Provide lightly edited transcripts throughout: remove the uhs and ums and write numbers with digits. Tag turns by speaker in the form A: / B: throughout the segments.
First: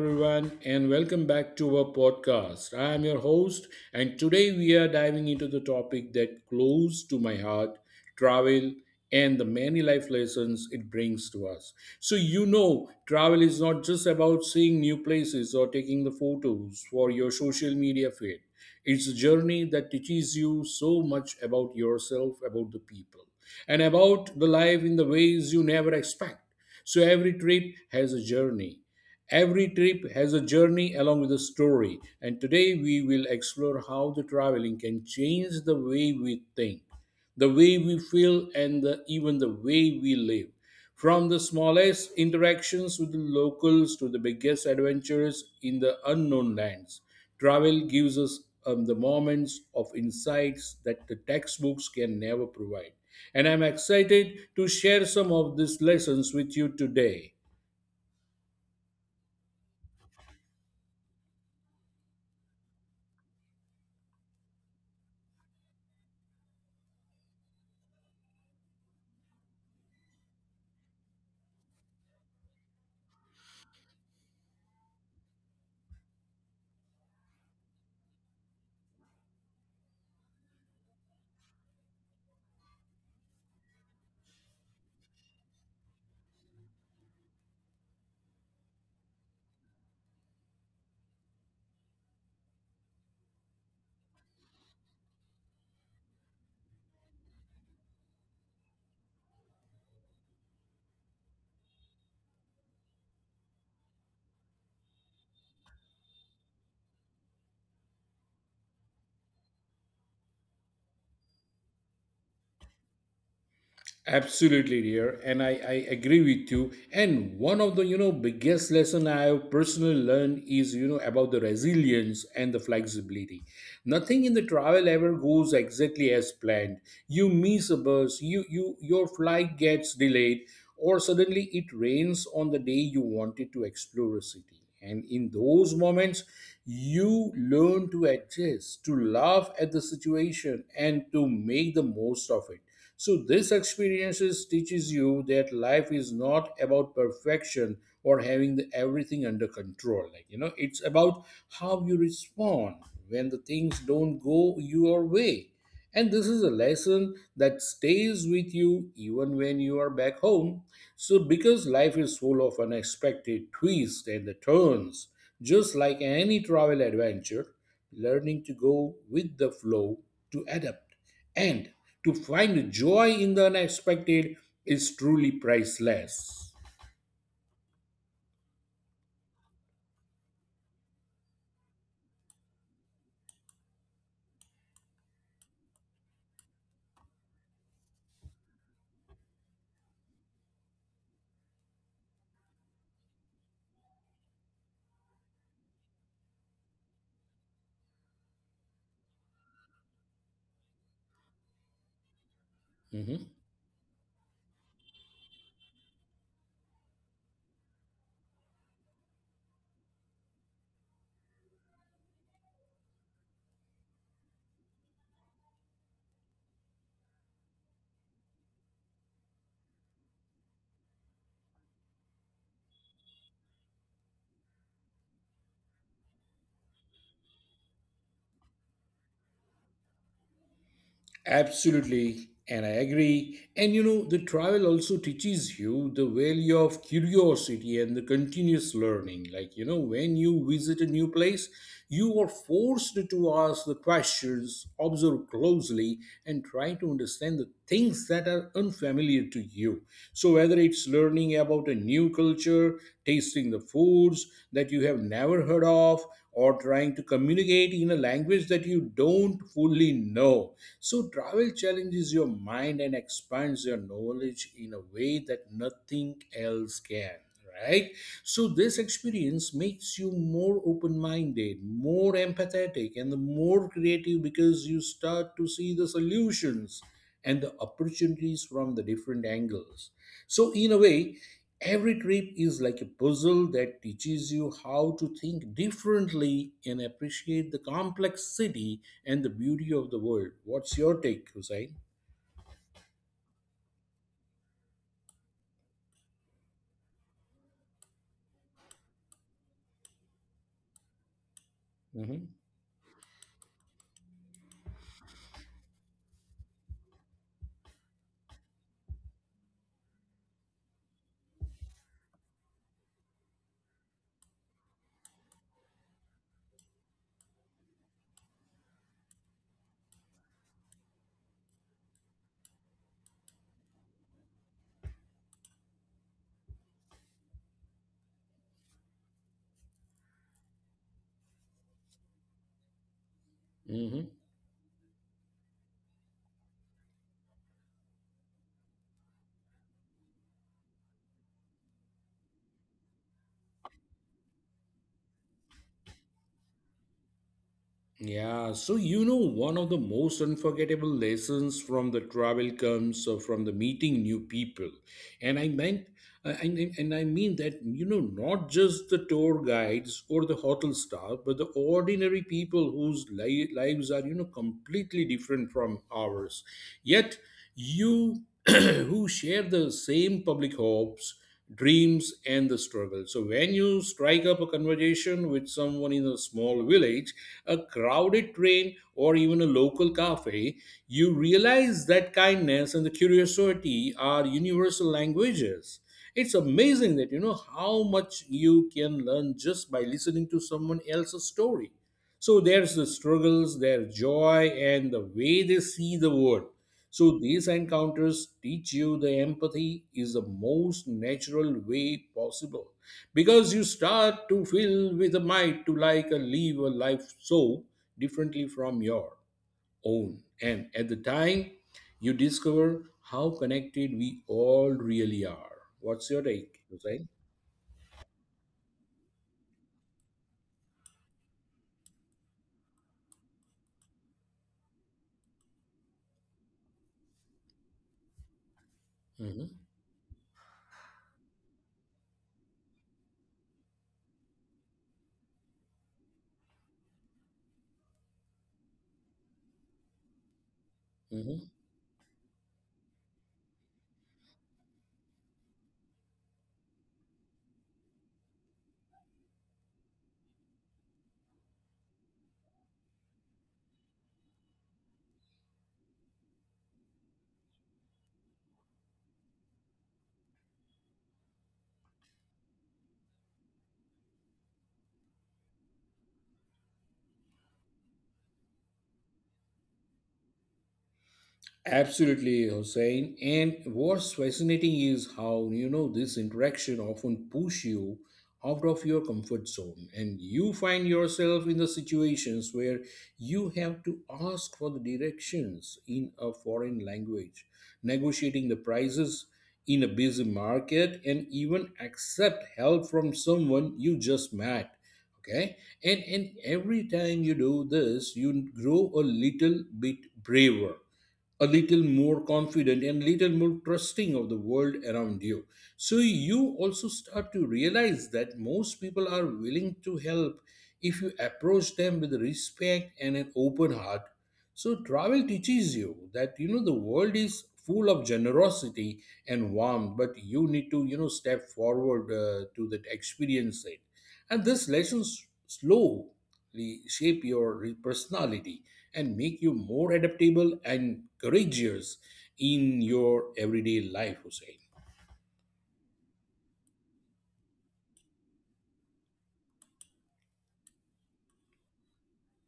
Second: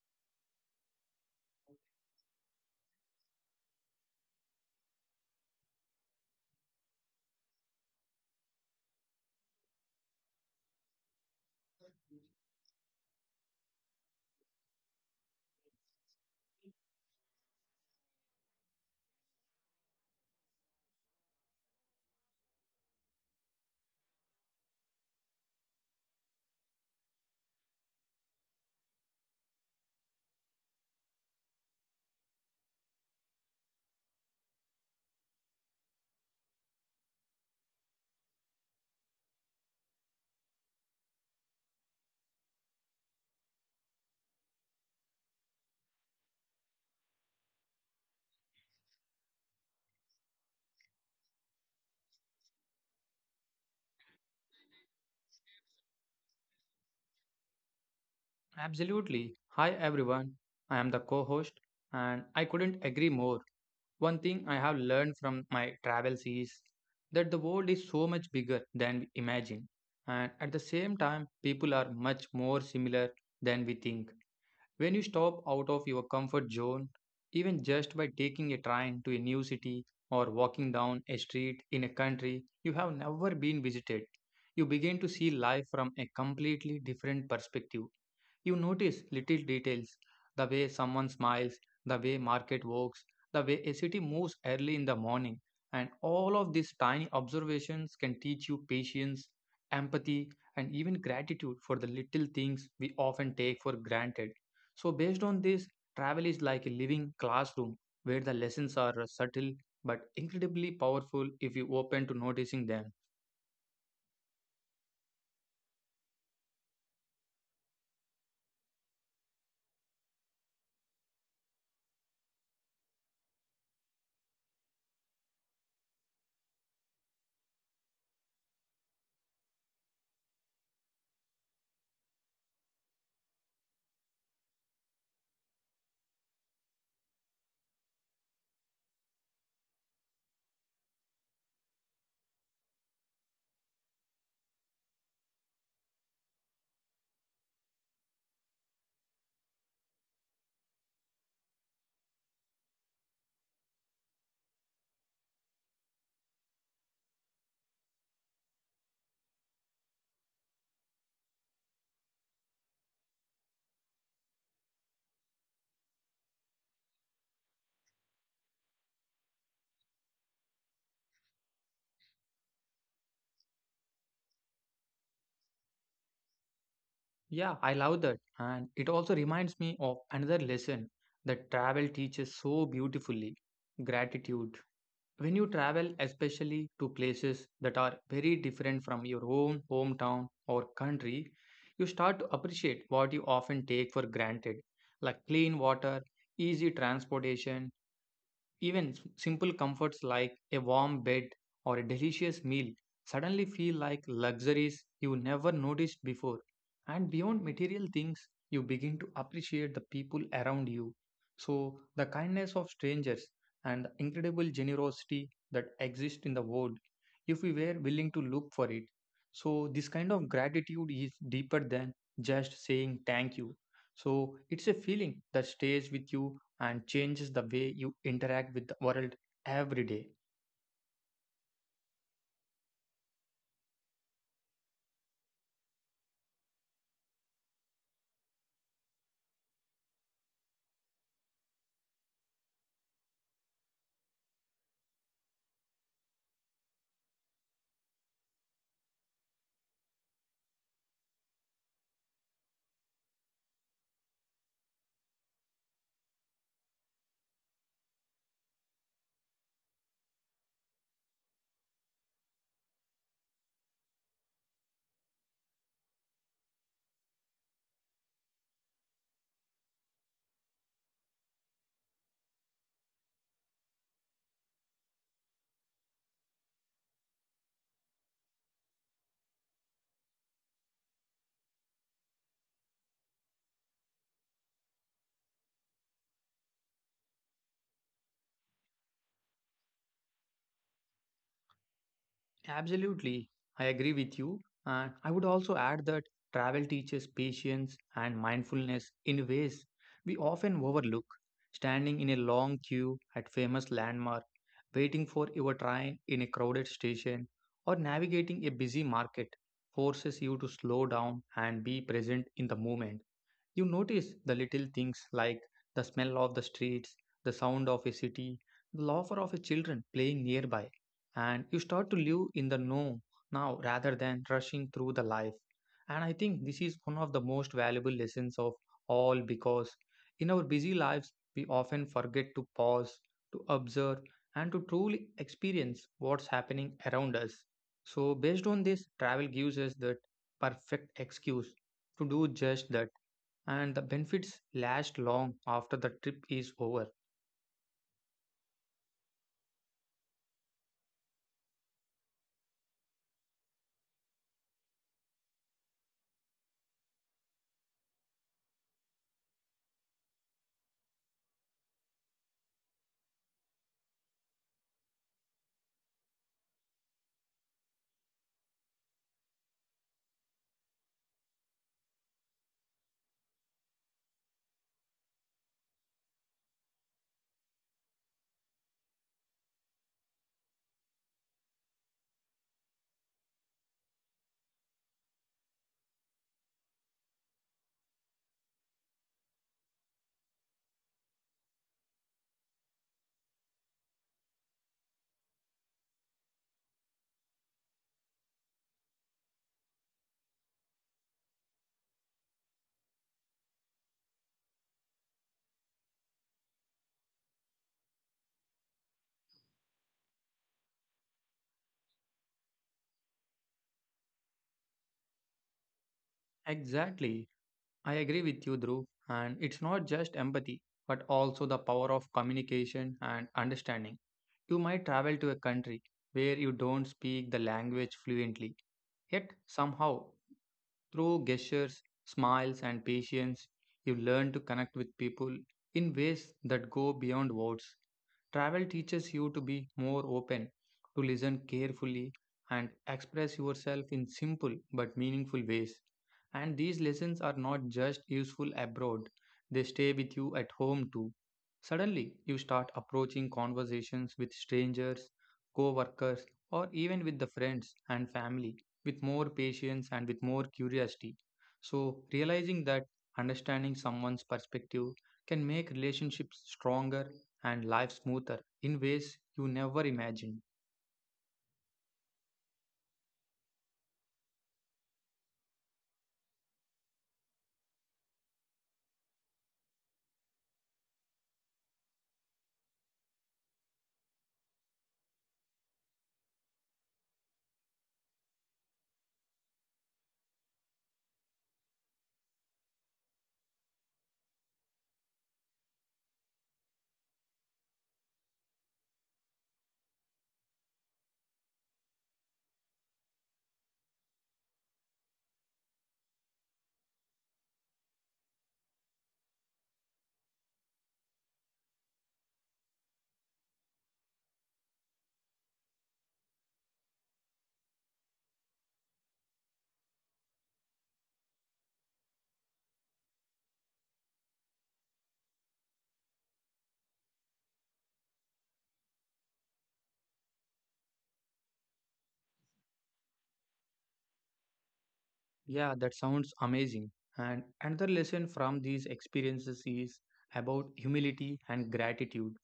A: everyone, and welcome back to our podcast. I am your host, and today we are diving into the topic that close to my heart, travel and the many life lessons it brings to us. Travel is not just about seeing new places or taking the photos for your social media feed. It's a journey that teaches you so much about yourself, about the people, and about the life in the ways you never expect. So every trip has a journey. Every trip has a journey along with a story, and today we will explore how the traveling can change the way we think, the way we feel, and even the way we live. From the smallest interactions with the locals to the biggest adventures in the unknown lands, travel gives us the moments of insights that the textbooks can never provide. And I'm excited to share some of these lessons with you today.
B: Absolutely. Hi everyone. I am the co-host and I couldn't agree more. One thing I have learned from my travels is that the world is so much bigger than we imagine. And at the same time, people are much more similar than we think. When you stop out of your comfort zone, even just by taking a train to a new city or walking down a street in a country you have never been visited, you begin to see life from a completely different perspective. You notice little details, the way someone smiles, the way market works, the way a city moves early in the morning. And all of these tiny observations can teach you patience, empathy, and even gratitude for the little things we often take for granted. So, based on this, travel is like a living classroom where the lessons are subtle but incredibly powerful if you open to noticing them.
A: Absolutely, dear, and I agree with you. And one of the biggest lesson I have personally learned is about the resilience and the flexibility. Nothing in the travel ever goes exactly as planned. You miss a bus, you your flight gets delayed, or suddenly it rains on the day you wanted to explore a city. And in those moments, you learn to adjust, to laugh at the situation, and to make the most of it. So this experiences teaches you that life is not about perfection or having everything under control. It's about how you respond when the things don't go your way. And this is a lesson that stays with you even when you are back home, so, because life is full of unexpected twists and the turns, just like any travel adventure, learning to go with the flow, to adapt, and to find joy in the unexpected is truly priceless.
B: Yeah, I love that. And it also reminds me of another lesson that travel teaches so beautifully, gratitude. When you travel, especially to places that are very different from your own hometown or country, you start to appreciate what you often take for granted, like clean water, easy transportation, even simple comforts like a warm bed or a delicious meal
A: Mhm.
B: suddenly feel like luxuries you never noticed before. And beyond material things, you begin to appreciate the people around you. So, the kindness of strangers and the incredible generosity that exists in the world if we were willing to look for it. So, this kind of gratitude is deeper than just saying thank you. So, it's a feeling that stays with you and changes the way you interact with the world every day.
A: Absolutely, and I agree. The travel also teaches you the value of curiosity and the continuous learning. When you visit a new place, you are forced to ask the questions, observe closely, and try to understand the things that are unfamiliar to you. So, whether it's learning about a new culture, tasting the foods that you have never heard of, or trying to communicate in a language that you don't fully know. So, travel challenges your mind and expands your knowledge in a way that nothing else can, right? So, this experience makes you more open minded, more empathetic, and more creative because you start to see the solutions and the opportunities from the different angles. So, in a way, every trip is like a puzzle that teaches you how to think differently and appreciate the complexity and the beauty of the world. What's your take, Hussein?
B: Absolutely, I agree with you. And I would also add that travel teaches patience and mindfulness in ways we often overlook. Standing in a
A: Hmm.
B: long queue at famous landmark, waiting for your train in a crowded station, or navigating a busy market forces you to slow down and be present in the moment. You notice the little things like the smell of the streets, the sound of a city, the laughter of a children playing nearby, and you start to live in the know now rather than rushing through the life. And I think this is one of the most valuable lessons of all because in our busy lives, we often forget to pause, to observe,
A: Hmm.
B: and to truly experience what's happening around us. So, based on this, travel gives us that perfect excuse to do just that and the benefits last long after the trip is over.
A: Yeah, so one of the most unforgettable lessons from the travel comes from the meeting new people, and I meant, and I mean that not just the tour guides or the hotel staff, but the ordinary people whose lives are completely different from ours. Yet, you who share the same public hopes, dreams, and the struggle. So, when you strike up a conversation with someone in a small village, a crowded train, or even a local cafe, you realize that kindness and the curiosity are universal languages. It's amazing that how much you can learn just by listening to someone else's story. So there's the struggles, their joy, and the way they see the world. So, these encounters teach you the empathy is the most natural way possible because you start to feel with a might to like a live a life so differently from your own. And at the time, you discover how connected we all really are. What's your take, Hussein?
B: Exactly. I agree with you, Dhruv. And it's not just empathy, but also the power of communication and understanding. You might travel to a country where you don't speak the language fluently, yet
A: Mhm,
B: somehow through gestures, smiles, and patience, you learn to connect with people in ways that go beyond words. Travel teaches you to be more open, to listen
A: mhm.
B: carefully, and express yourself in simple but meaningful ways. And these lessons are not just useful abroad, they stay with you at home too. Suddenly, you start approaching conversations with strangers, co workers, or even with the friends and family with more patience and with more curiosity. So, realizing that understanding someone's perspective can make relationships stronger and life smoother in ways you never imagined.
A: Absolutely, Hossein. And what's fascinating is how, this interaction often push you out of your comfort zone, and you find yourself in the situations where you have to ask for the directions in a foreign language, negotiating the prices in a busy market, and even accept help from someone you just met. Okay. And every time you do this, you grow a little bit braver, a little more confident, and little more trusting of the world around you. So you also start to realize that most people are willing to help if you approach them with respect and an open heart. So travel teaches you that the world is full of generosity and warmth, but you need to step forward to that experience it. And this lesson slow reshape your personality and make you more adaptable and courageous in your everyday life, Hussein.
B: Yeah, that sounds amazing. And another lesson from these experiences is about humility and gratitude.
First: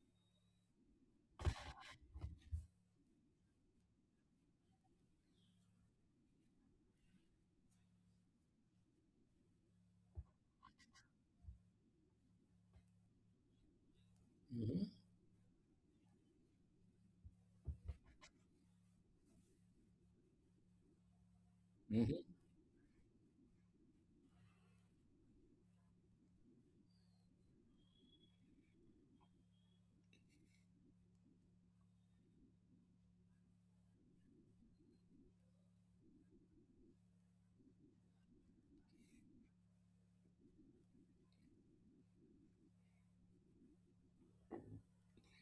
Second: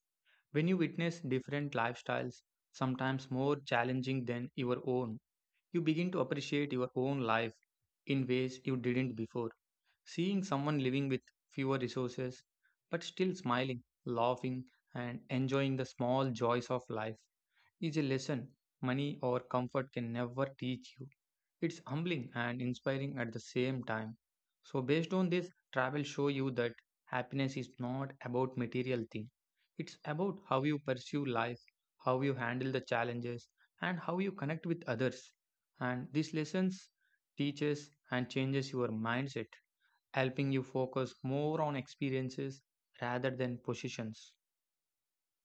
B: When you witness different lifestyles, sometimes more challenging than your own, you begin to appreciate your own life in ways you didn't before. Seeing someone living with fewer resources but still smiling, laughing,
A: Mhm.
B: and enjoying the small joys of life is a lesson money or comfort can never teach you. It's
A: Mhm.
B: humbling and inspiring at the same time. So, based on this, travel show you that happiness is not about material thing. It's about how you pursue life, how you handle the challenges, and how you connect with others. And these lessons teaches and changes your mindset helping you focus more on experiences rather than positions.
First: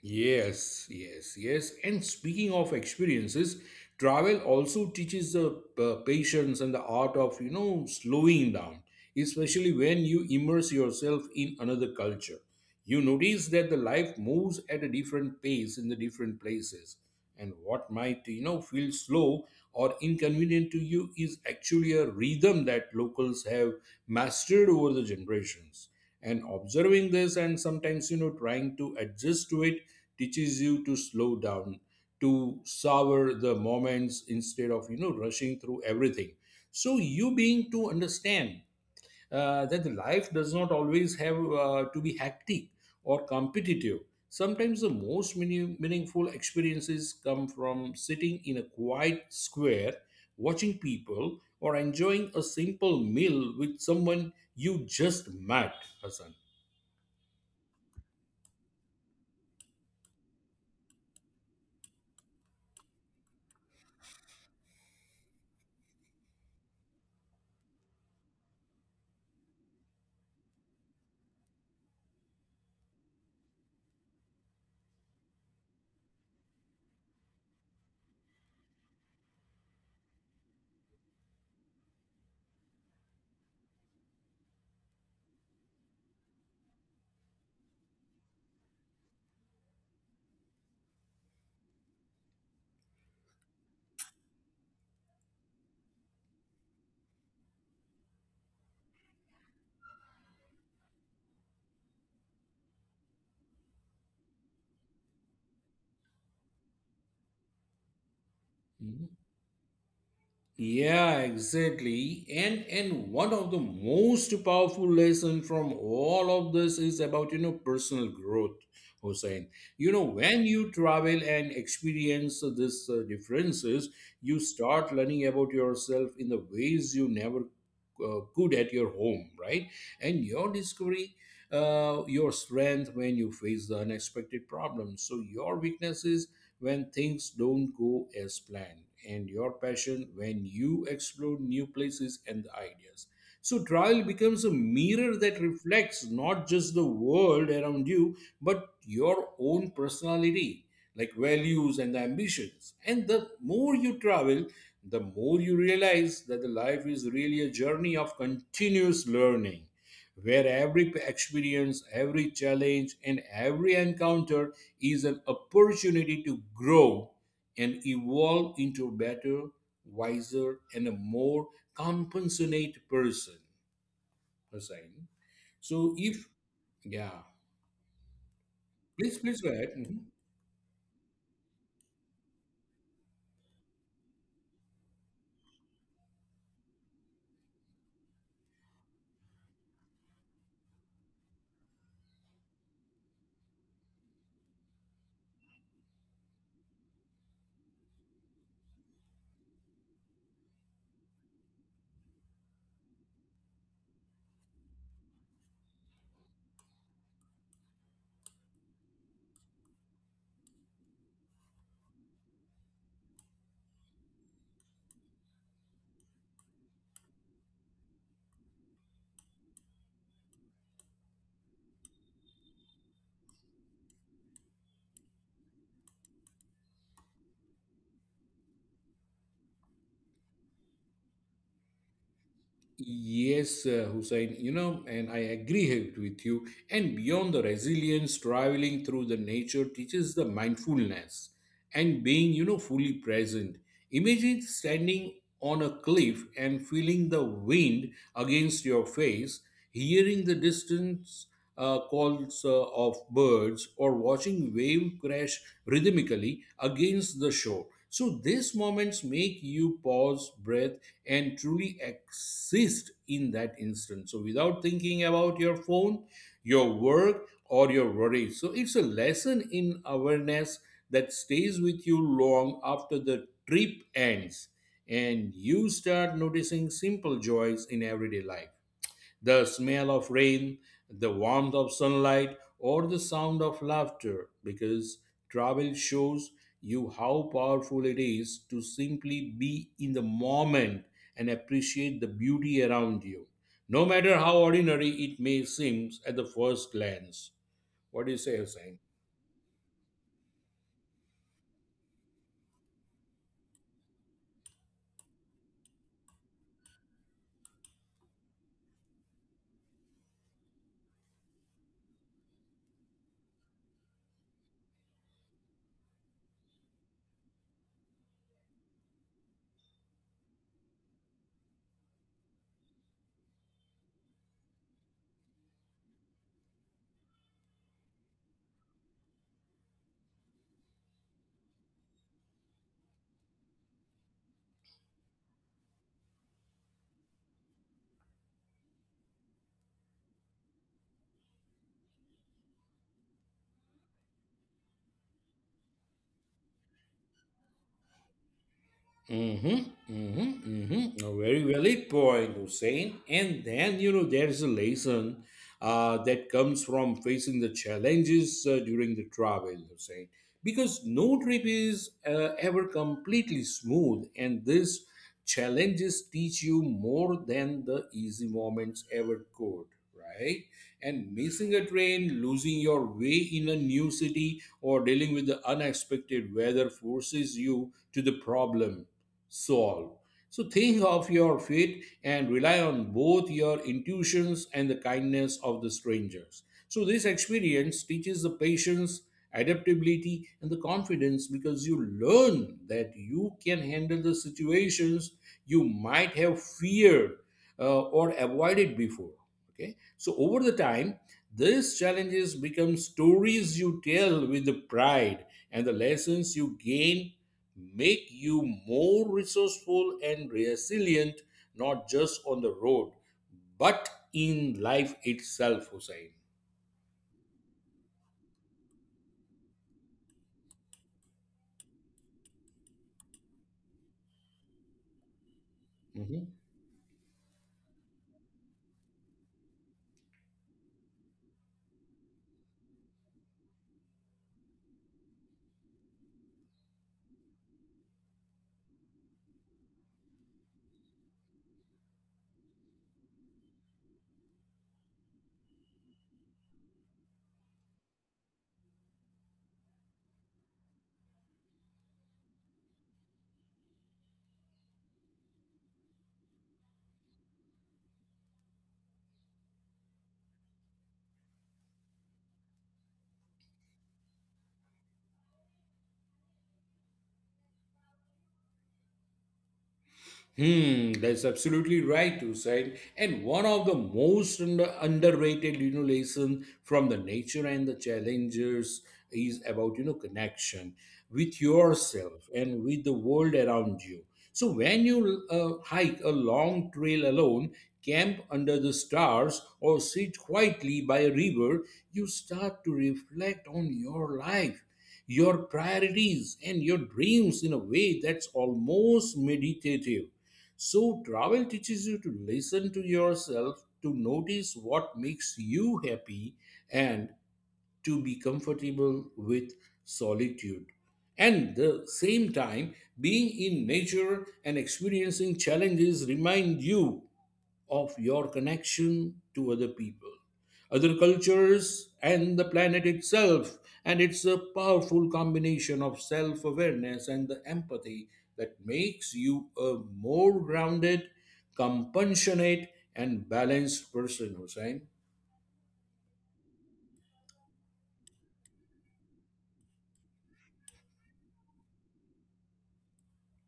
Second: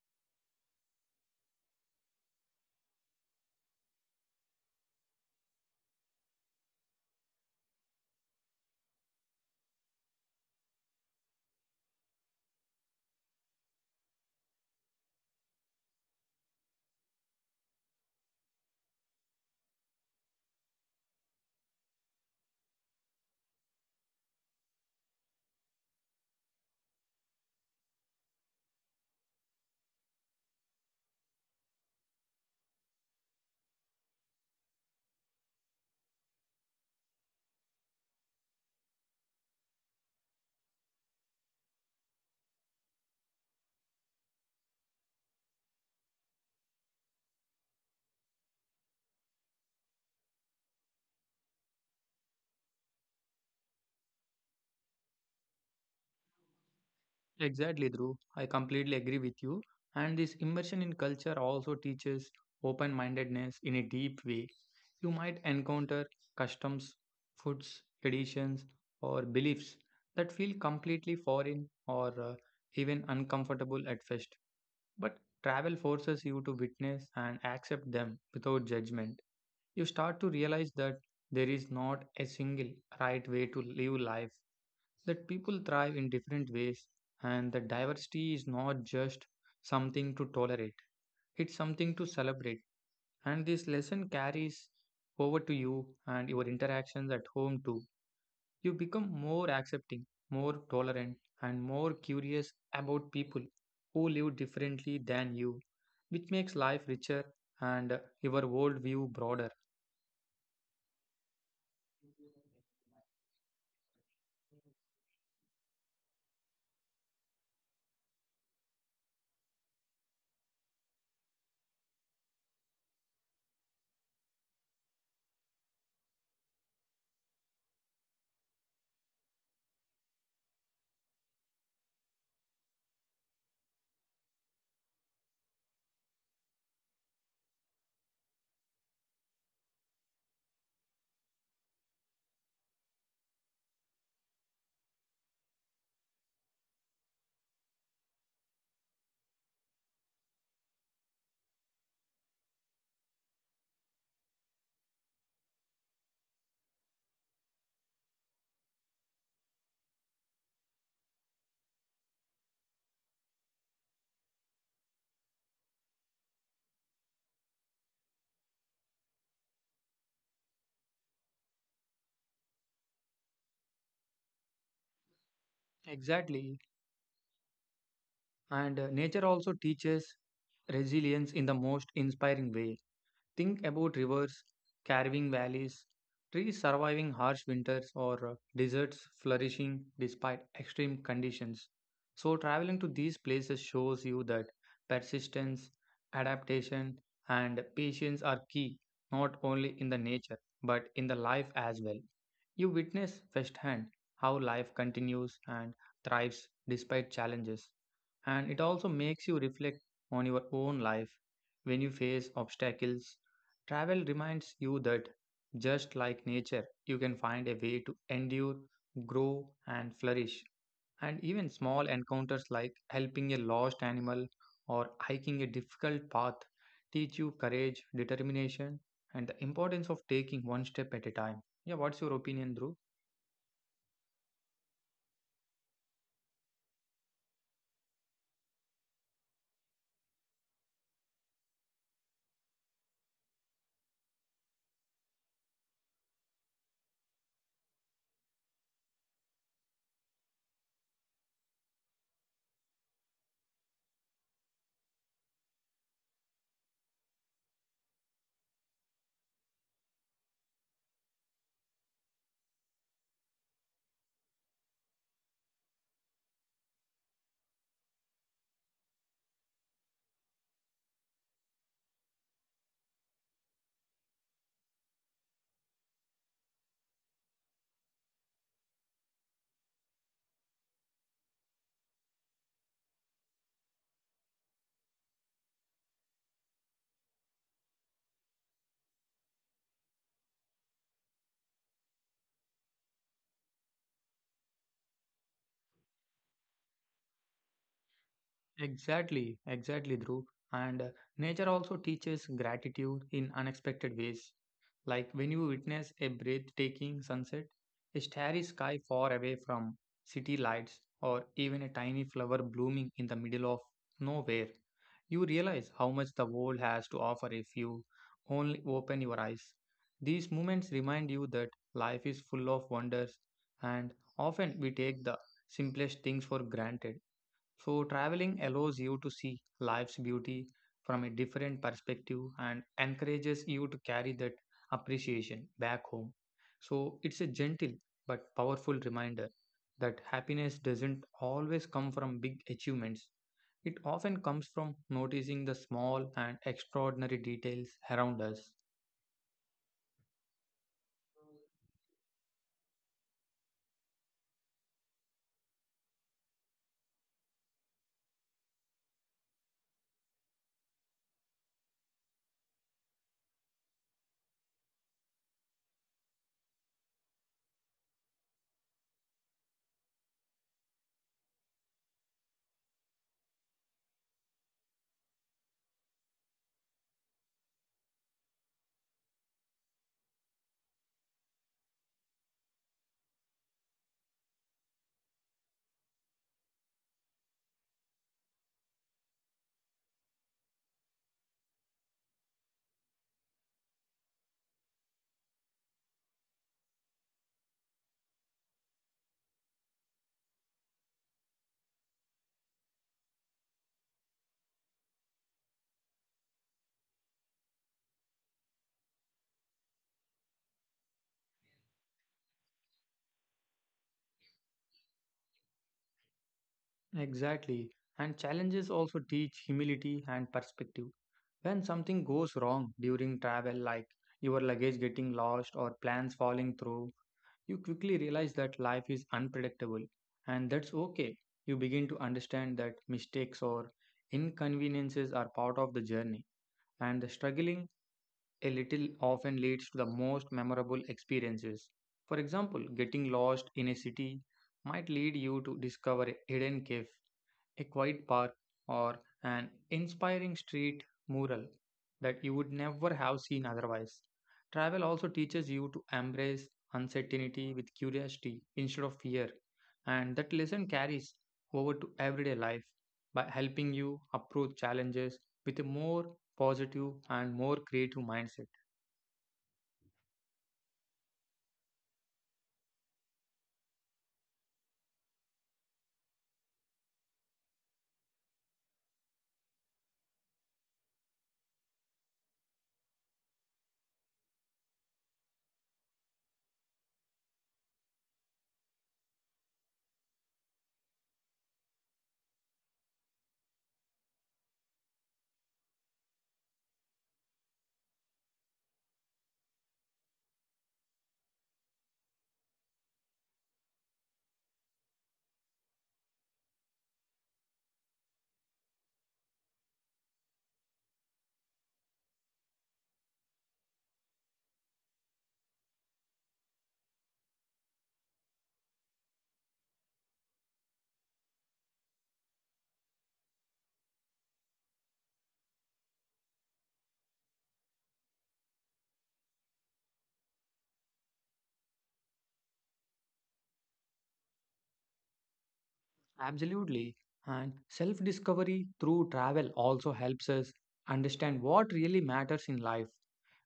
A: Yes, yes, yes. And speaking of experiences, travel also teaches the patience and the art of, slowing down, especially when you immerse yourself in another culture. You notice that the life moves at a different pace in the different places, and what might feel slow or inconvenient to you is actually a rhythm that locals have mastered over the generations. And observing this, and sometimes trying to adjust to it, teaches you to slow down, to savor the moments instead of rushing through everything. So you being to understand that life does not always have to be hectic or competitive. Sometimes the most meaningful experiences come from sitting in a quiet square, watching people, or enjoying a simple meal with someone you just met, Hassan.
B: Exactly, Dhruv. I completely agree with you. And this immersion in culture also teaches open mindedness in a deep way. You might encounter customs, foods, traditions, or beliefs that feel completely foreign or even uncomfortable at first. But travel forces you to witness and accept them without judgment. You start to realize that there is not a single right way to live life, that people thrive in different ways, and that diversity is not just something to tolerate, it's something to celebrate. And this lesson carries over to you and your interactions at home too. You become more accepting, more tolerant, and more curious about people who live differently than you, which makes life richer and your
A: Mm-hmm.
B: worldview broader.
A: Yeah, exactly. And one of the most powerful lesson from all of this is about personal growth, Hussein. You know when you travel and experience these differences, you start learning about yourself in the ways you never good at your home, right? And your discovery, your strength when you face the unexpected problems. So your weaknesses when things don't go as planned, and your passion when you explore new places and the ideas. So travel becomes a mirror that reflects not just the world around you, but your own personality, like values and ambitions. And the more you travel, the more you realize that the life is really a journey of continuous learning, where every experience, every challenge, and every encounter is an opportunity to grow and evolve into a better, wiser, and a more compassionate person, Hussain. So if
B: Exactly.
A: yeah,
B: And
A: please
B: nature
A: please go
B: also
A: ahead. Mhm.
B: teaches resilience in the most inspiring way. Think about rivers carving valleys, trees surviving harsh winters, or deserts flourishing despite extreme conditions. So, traveling to these places shows you that persistence, adaptation, and patience are key not only in the nature but in the life as well. You witness firsthand how life continues and thrives despite challenges, and it also makes you reflect on your own life when you face obstacles. Travel reminds you that just like nature, you can find a way to endure, grow, and flourish. And even small encounters like helping a lost animal or hiking a difficult path teach you courage, determination, and the importance of taking one step at a time. Yeah, what's your opinion, Dhruv?
A: Yes, Hussein, and I agree with you. And beyond the resilience, traveling through the nature teaches the mindfulness and being, fully present. Imagine standing on a cliff and feeling the wind against your face, hearing the distance calls of birds, or watching wave crash rhythmically against the shore. So these moments make you pause, breath, and truly exist in that instant. So without thinking about your phone, your work, or your worries. So it's a lesson in awareness that stays with you long after the trip ends, and you start noticing simple joys in everyday life. The smell of rain, the warmth of sunlight, or the sound of laughter, because travel shows you how powerful it is to simply be in the moment and appreciate the beauty around you, no matter how ordinary it may seem at the first glance. What do you say, Hussein?
B: Exactly, exactly, Dhruv. And nature also teaches gratitude in unexpected ways, like when you witness a breathtaking sunset, a starry sky far away from city lights, or even a tiny flower blooming in the middle of nowhere, you realize how much the world has to offer if you only open your eyes. These moments remind you that life is full of wonders, and often we take the simplest things for granted. So, traveling allows you to see life's beauty from a different perspective and encourages you to carry that appreciation back home. So, it's a gentle but powerful reminder that happiness doesn't always come from big achievements. It often comes from noticing the small and extraordinary details around us.
A: Mm-hmm, mm-hmm, mm-hmm. A very valid point, Hussein. And then, there's a lesson that comes from facing the challenges during the travel, Hussein. Because no trip is ever completely smooth, and these challenges teach you more than the easy moments ever could, right? And missing a train, losing your way in a new city, or dealing with the unexpected weather forces you to the problem solve. So think of your fate and rely on both your intuitions and the kindness of the strangers. So this experience teaches the patience, adaptability, and the confidence, because you learn that you can handle the situations you might have feared or avoided before. Okay, so over the time, these challenges become stories you tell with the pride, and the lessons you gain make you more resourceful and resilient, not just on the road, but in life itself, Hussein.
B: Exactly. And challenges also teach humility and perspective. When something goes wrong during travel, like your luggage getting lost or plans falling through, you quickly realize that life is unpredictable and that's okay. You begin to understand that mistakes or inconveniences are part of the journey, and the struggling a little often leads to the most memorable experiences. For example, getting lost in a city might lead you to discover a hidden cave, a quiet park, or an inspiring street mural that you would never have seen otherwise. Travel also teaches you to embrace uncertainty with curiosity instead of fear, and that lesson carries over to everyday life by helping you approach challenges with a more positive and more creative mindset.
A: Hmm, that's absolutely right, Hussein. And one of the most underrated, lesson from the nature and the challengers is about connection with yourself and with the world around you. So when you hike a long trail alone, camp under the stars, or sit quietly by a river, you start to reflect on your life, your priorities, and your dreams in a way that's almost meditative. So, travel teaches you to listen to yourself, to notice what makes you happy, and to be comfortable with solitude. And the same time, being in nature and experiencing challenges remind you of your connection to other people, other cultures, and the planet itself. And it's a powerful combination of self awareness and the empathy that makes you a more grounded, compassionate, and balanced person, Hussein.
B: Absolutely. And self discovery through travel also helps us understand what really matters in life.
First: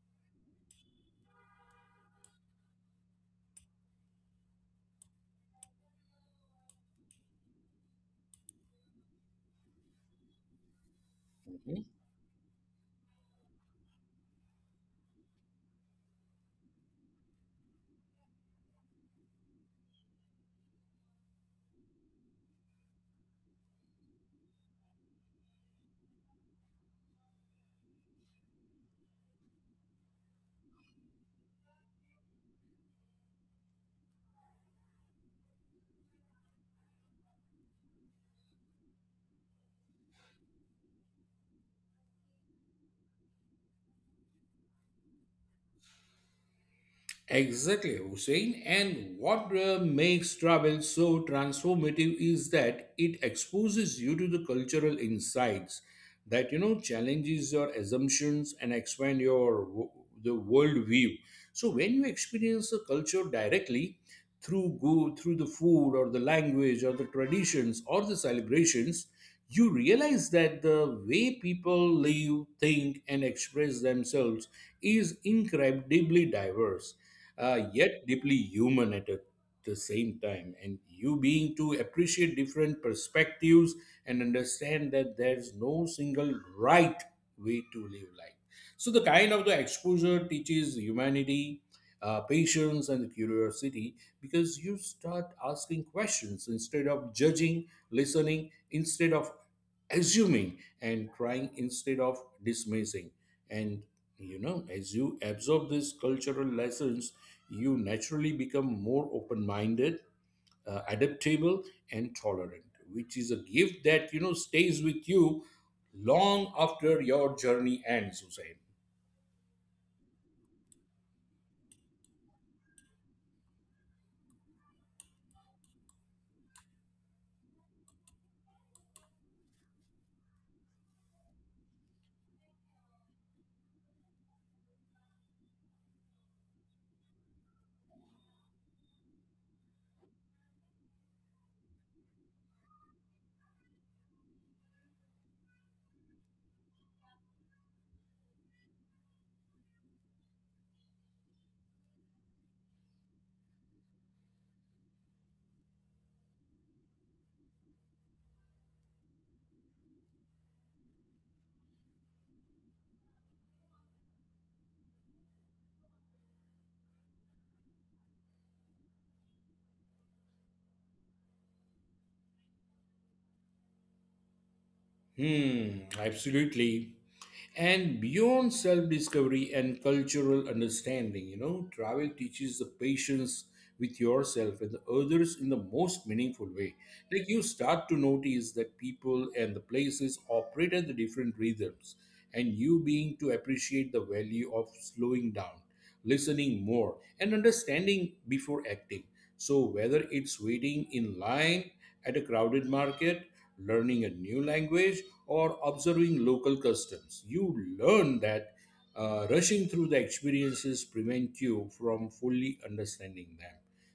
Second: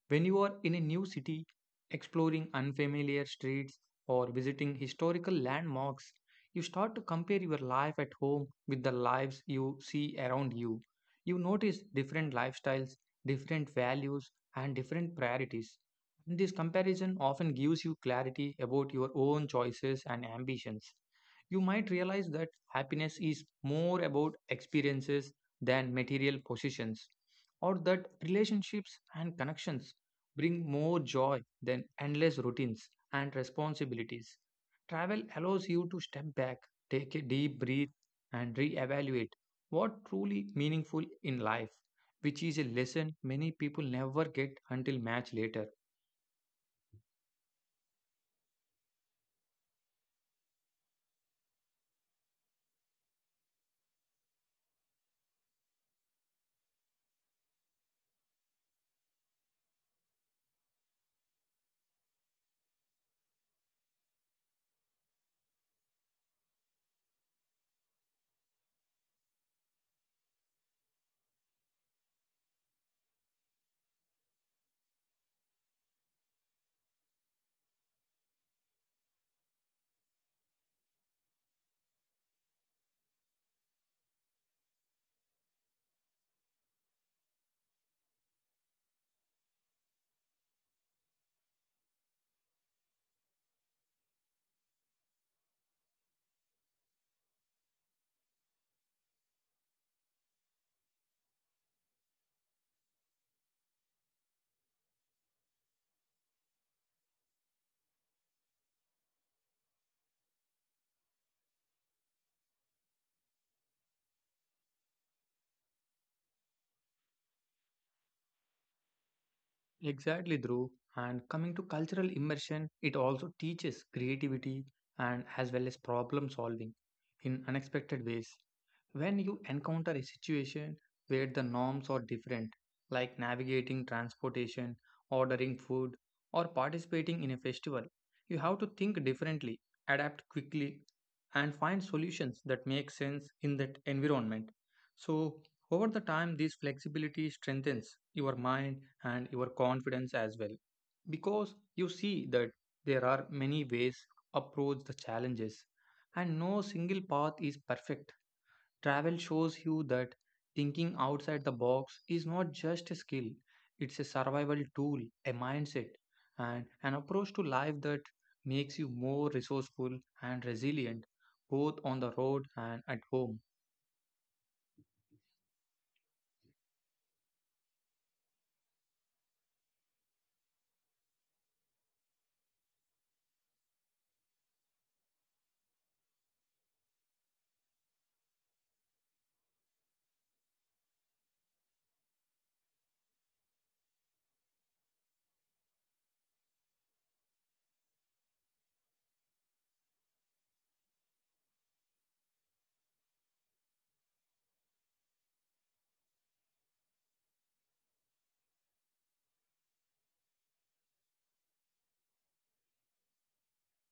B: When you are in a new city, exploring unfamiliar streets or visiting historical landmarks, you start to compare your life at home with the lives you see around you. You notice different lifestyles, different values, and different priorities. This comparison often gives you clarity about your own choices and ambitions. You might realize that happiness is more about experiences than material possessions, or that relationships and connections bring more joy than endless routines and responsibilities. Travel allows you to step back, take a deep breath, and reevaluate what truly meaningful in life, which is a lesson many people never get until much later.
A: Exactly, Hussein. And what makes travel so transformative is that it exposes you to the cultural insights that challenges your assumptions and expand your the world view. So when you experience a culture directly through go through the food or the language or the traditions or the celebrations, you realize that the way people live, think, and express themselves is incredibly diverse yet deeply human at a, the same time. And you being to appreciate different perspectives and understand that there's no single right way to live life. So the kind of the exposure teaches humanity, patience, and curiosity because you start asking questions instead of judging, listening instead of assuming, and trying instead of dismissing. And as you absorb these cultural lessons you naturally become more open-minded, adaptable and tolerant, which is a gift that stays with you long after your journey ends, Hussein.
B: Exactly, Dhruv. And coming to cultural immersion, it also teaches creativity and as well as problem solving in unexpected ways. When you encounter a situation where the norms are different, like navigating transportation, ordering food, or participating in a festival, you have to think differently, adapt quickly, and find solutions that make sense in that environment. So, over the time, this flexibility strengthens your mind and your confidence as well because you see that there are many ways to approach the challenges and no single path is perfect. Travel shows you that thinking outside the box is not just a skill, it's a survival tool, a mindset, and an approach to life that makes you more resourceful and resilient both on the road and at home.
A: Hmm, absolutely. And beyond self discovery and cultural understanding, travel teaches the patience with yourself and the others in the most meaningful way. Like you start to notice that people and the places operate at the different rhythms and you being to appreciate the value of slowing down, listening more, and understanding before acting. So whether it's waiting in line at a crowded market, learning a new language, or observing local customs. You learn that rushing through the experiences prevent you from fully understanding them.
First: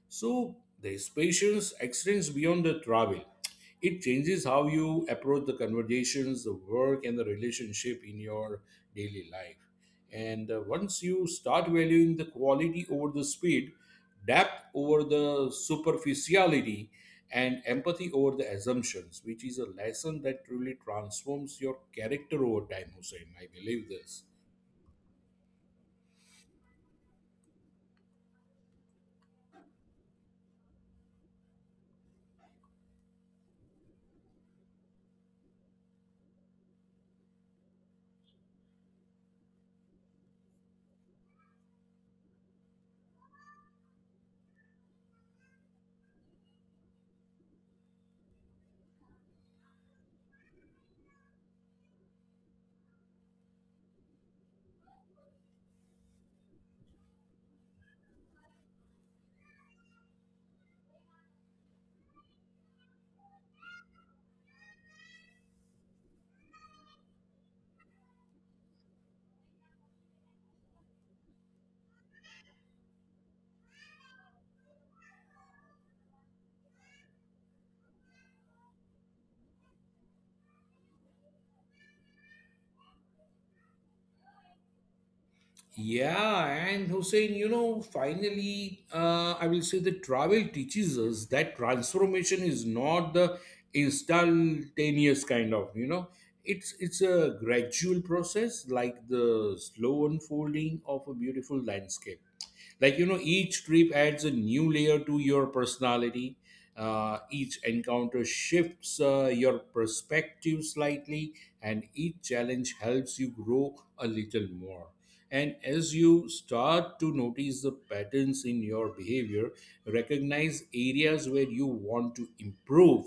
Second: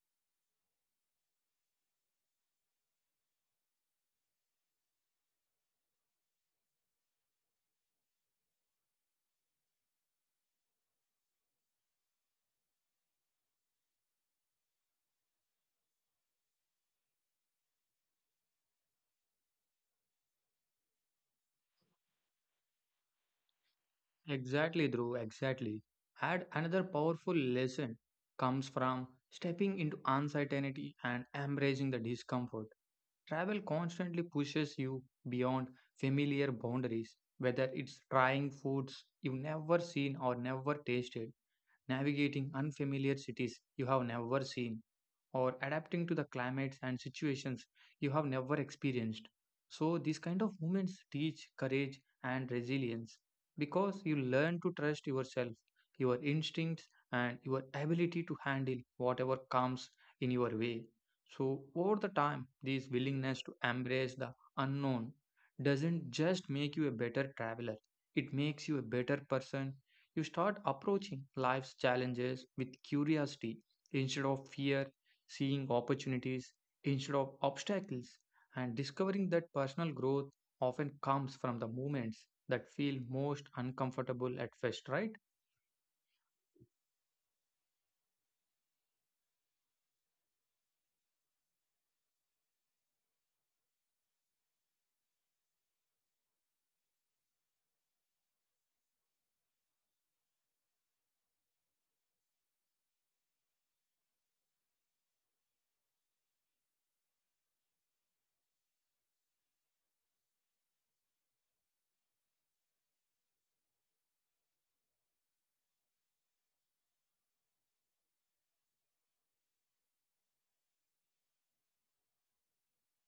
A: So there's patience extends beyond the travel. It changes how you approach the conversations, the work, and the relationship in your daily life. And once you start valuing the quality over the speed, depth over the superficiality, and empathy over the assumptions, which is a lesson that truly transforms your character over time, Hussein. I believe this.
B: Exactly, Dhruv, exactly. And another powerful lesson comes from stepping into uncertainty and embracing the discomfort. Travel constantly pushes you beyond familiar boundaries, whether it's trying foods you've never seen or never tasted, navigating unfamiliar cities you have never seen, or adapting to the climates and situations you have never experienced. So, these kind of moments teach courage and resilience because you learn to trust yourself, your instincts, and your ability to handle whatever comes in your way. So, over the time, this willingness to embrace the unknown doesn't just make you a better traveler, it makes you a better person. You start approaching life's challenges with curiosity instead of fear, seeing opportunities instead of obstacles, and discovering that personal growth often comes from the moments that feel most uncomfortable at first, right?
A: Yeah, and Hussein, you know, finally, I will say that travel teaches us that transformation is not the instantaneous kind of, it's a gradual process, like the slow unfolding of a beautiful landscape. Like each trip adds a new layer to your personality, each encounter shifts your perspective slightly, and each challenge helps you grow a little more. And as you start to notice the patterns in your behavior, recognize areas where you want to improve,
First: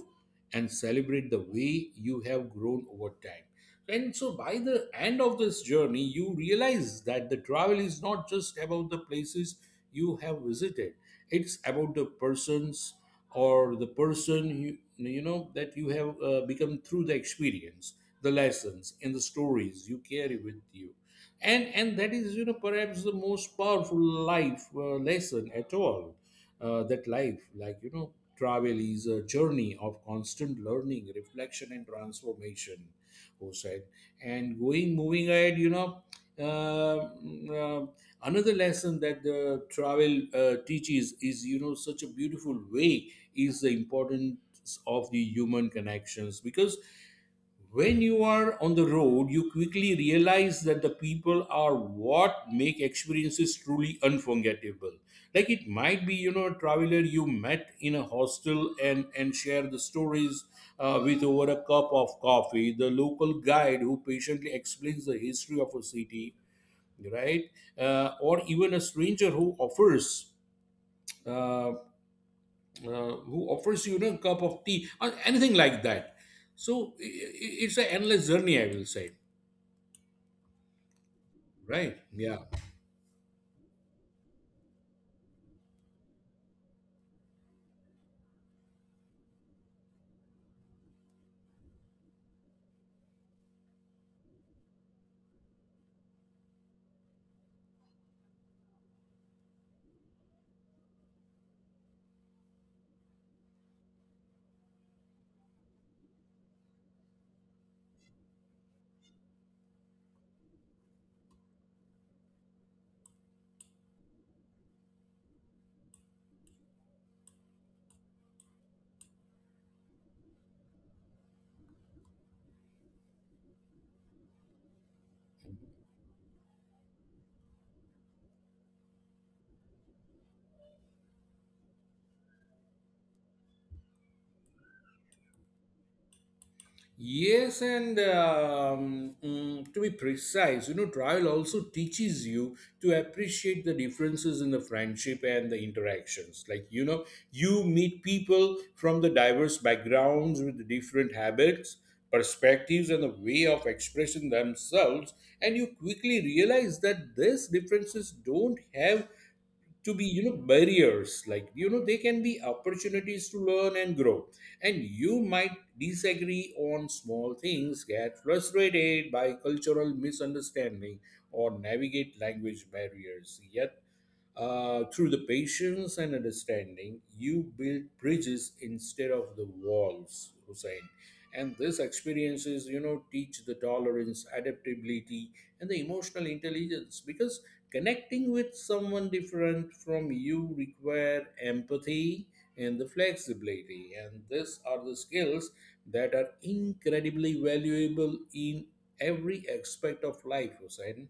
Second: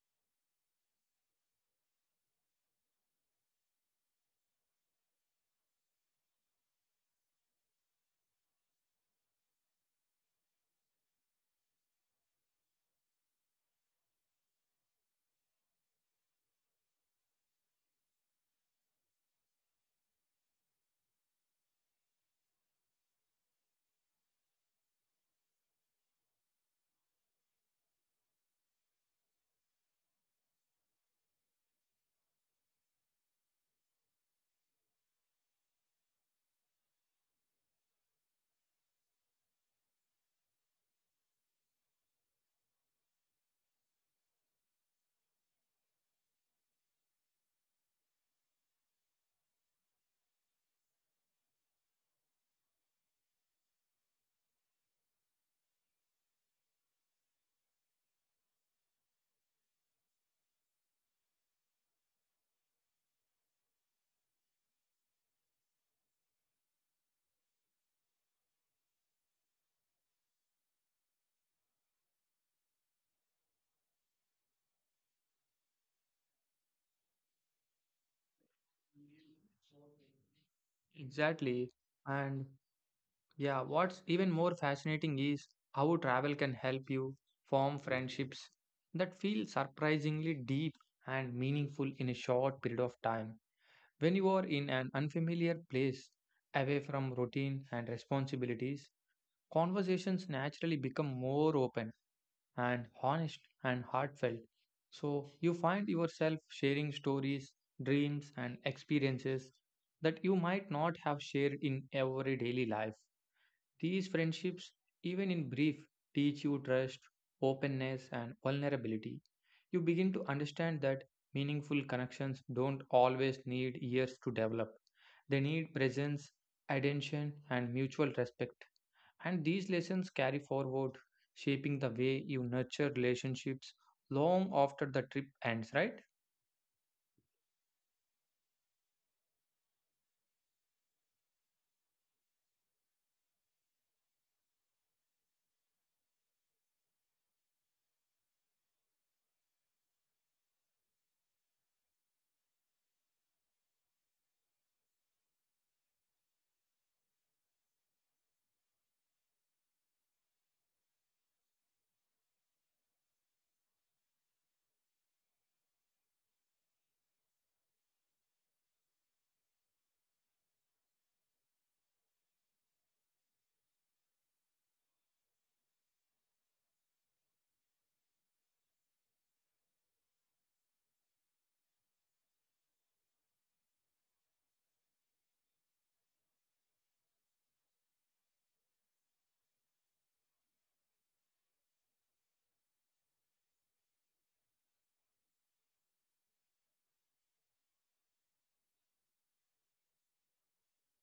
A: and celebrate the way you have grown over time. And so by the end of this journey, you realize that the travel is not just about the places you have visited, it's about the persons or the person you, you know that you have become through the experience, the lessons, and the stories you carry with you. And that is perhaps the most powerful life lesson at all, that life like travel is a journey of constant learning, reflection, and transformation said. And going moving ahead, uh, uh, another lesson that the travel teaches is you know such a beautiful way is the importance of the human connections because when you are on the road you quickly realize that the people are what make experiences truly unforgettable. Like it might be a traveler you met in a hostel and share the stories with over a cup of coffee, the local guide who patiently explains the history of a city, right, or even a stranger uh, who offers you, a cup of tea or anything like that. So it's an endless journey, I will say.
B: Exactly.
A: Right. Yeah.
B: And yeah, what's even more fascinating is how travel can help you form friendships that feel surprisingly deep and meaningful in a short period of time. When you are in an unfamiliar place, away from routine and responsibilities, conversations naturally become more open and honest and heartfelt. So you find yourself sharing stories, dreams, and experiences that you might not have shared in everyday daily life. These friendships, even in brief, teach you trust, openness, and vulnerability. You begin to understand that meaningful connections don't always need years to develop. They need presence, attention, and mutual respect. And these lessons carry forward, shaping the way you nurture relationships long after the trip ends, right?
A: Yes, and to be precise, trial also teaches you to appreciate the differences in the friendship and the interactions. Like you meet people from the diverse backgrounds with the different habits, perspectives, and the way of expressing themselves, and you quickly realize that these differences don't have to be barriers. Like they can be opportunities to learn and grow, and you might disagree on small things, get frustrated by cultural misunderstanding, or navigate language barriers, yet through the patience and understanding you build bridges instead of the walls, Hussein. And these experiences teach the tolerance, adaptability, and the emotional intelligence because connecting with someone different from you require empathy and the flexibility, and these are the skills that are incredibly valuable in every aspect of life, Hussein.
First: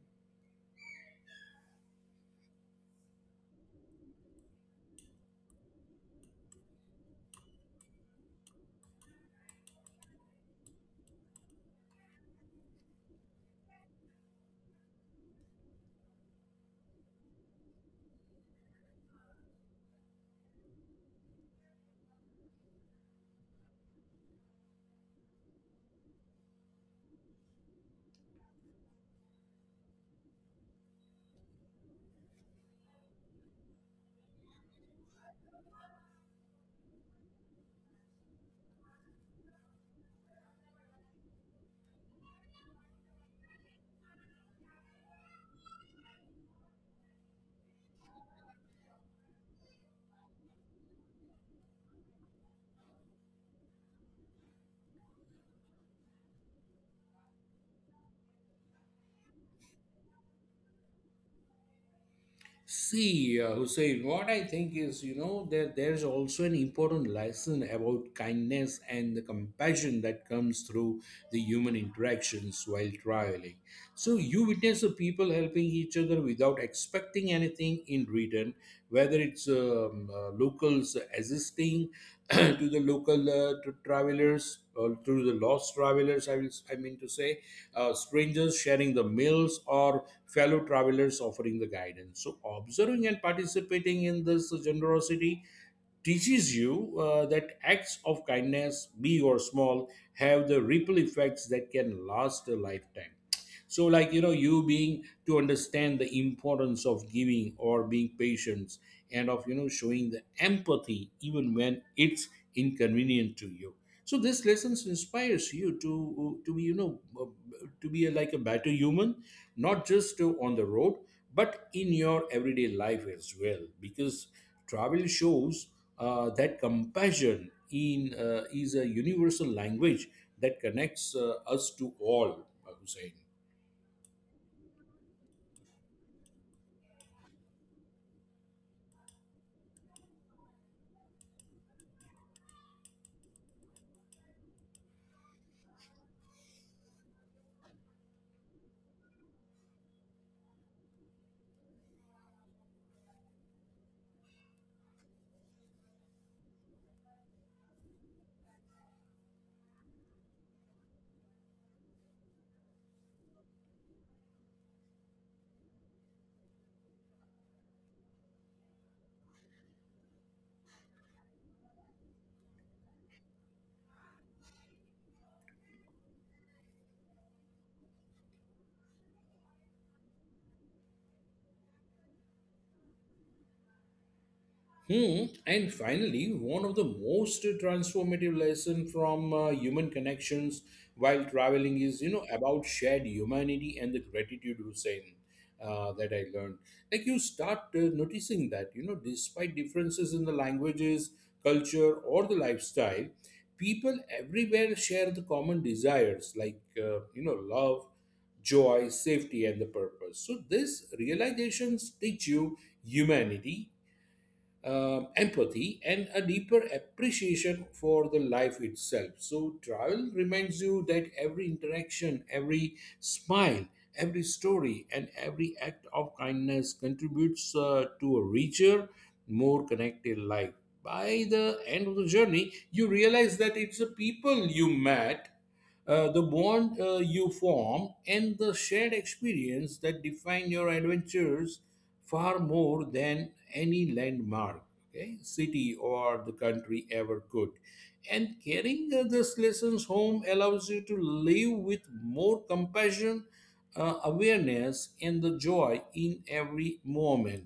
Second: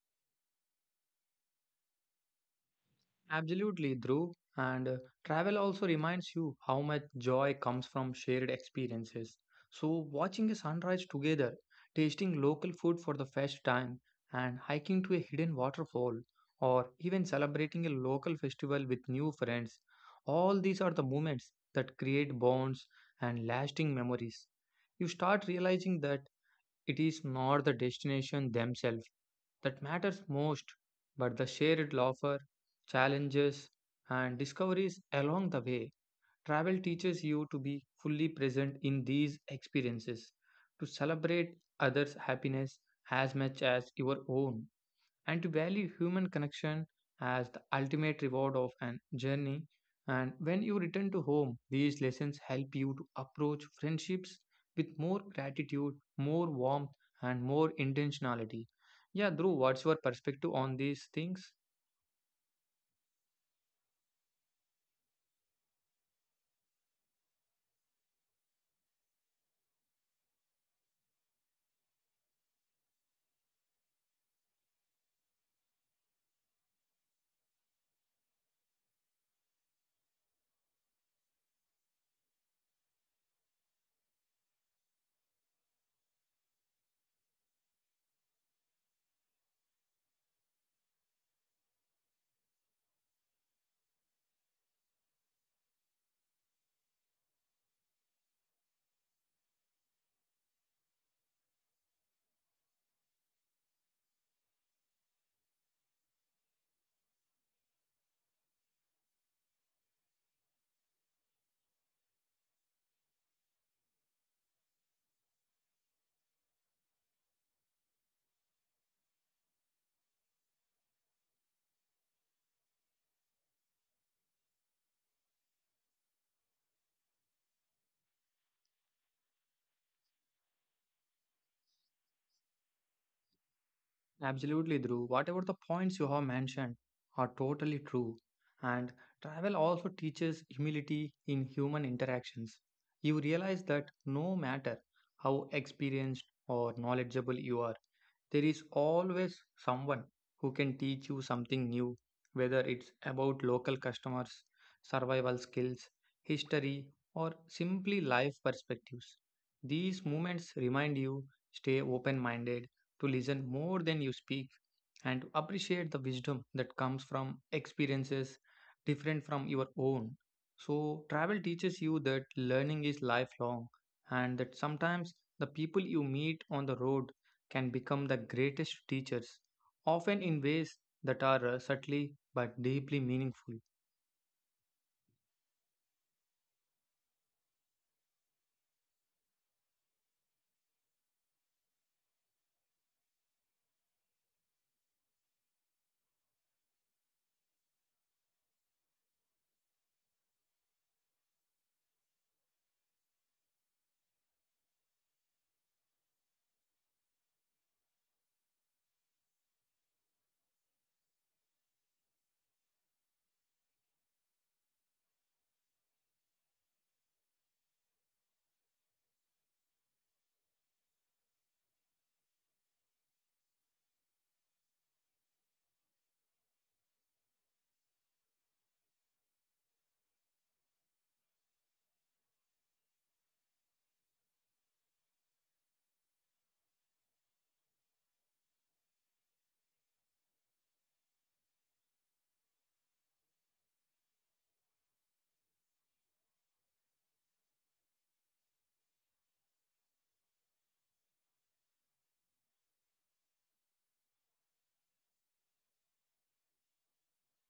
B: Absolutely, Dhruv. And travel also reminds you how much joy comes from shared experiences. So, watching a sunrise together, tasting local food for the first time, and hiking to a hidden waterfall, or even celebrating a local festival with new friends, all these are the moments that create bonds and lasting memories. You start realizing that it is not the destination themselves that matters most, but the shared laughter, challenges, and discoveries along the way. Travel teaches you to be fully present in these experiences, to celebrate others' happiness as much as your own and to value human connection as the ultimate reward of an journey. And when you return to home, these lessons help you to approach friendships with more gratitude, more warmth, and more intentionality. Yeah, Dhruv, what's your perspective on these things?
A: See, Hussein, what I think is, that there's also an important lesson about kindness and the compassion that comes through the human interactions while traveling. So you witness the people helping each other without expecting anything in return, whether it's locals assisting to the local tr travelers or to the lost travelers, I, will, I mean to say, strangers sharing the meals or fellow travelers offering the guidance. So, observing and participating in this generosity teaches you that acts of kindness, big or small, have the ripple effects that can last a lifetime. So, like, you being to understand the importance of giving or being patient, and of, showing the empathy even when it's inconvenient to you. So this lessons inspires you to be to be like a better human, not just on the road but in your everyday life as well, because travel shows that compassion in is a universal language that connects us to all, Hussein.
B: Absolutely, Dhruv. Whatever the points you have mentioned are totally true. And travel also teaches humility in human interactions. You realize that no matter how experienced or knowledgeable you are, there is always someone who can teach you something new, whether it's about local customers, survival skills, history, or simply life perspectives. These moments remind you stay open minded to listen more than you speak and to appreciate the wisdom that comes from experiences different from your own. So, travel teaches you that learning is lifelong and that sometimes the people you meet on the road can become the greatest teachers, often in ways that are subtly but deeply meaningful.
A: Hmm. And finally, one of the most transformative lesson from human connections while traveling is, about shared humanity and the gratitude, Hussein, that I learned. Like you start noticing that, despite differences in the languages, culture, or the lifestyle, people everywhere share the common desires like, love, joy, safety, and the purpose. So these realizations teach you humanity, empathy, and a deeper appreciation for the life itself. So, travel reminds you that every interaction, every smile, every story, and every act of kindness contributes to a richer, more connected life. By the end of the journey, you realize that it's the people you met, the bond you form, and the shared experience that define your adventures far more than any landmark, okay, city, or the country ever could. And carrying these lessons home allows you to live with more compassion, awareness, and the joy in every moment.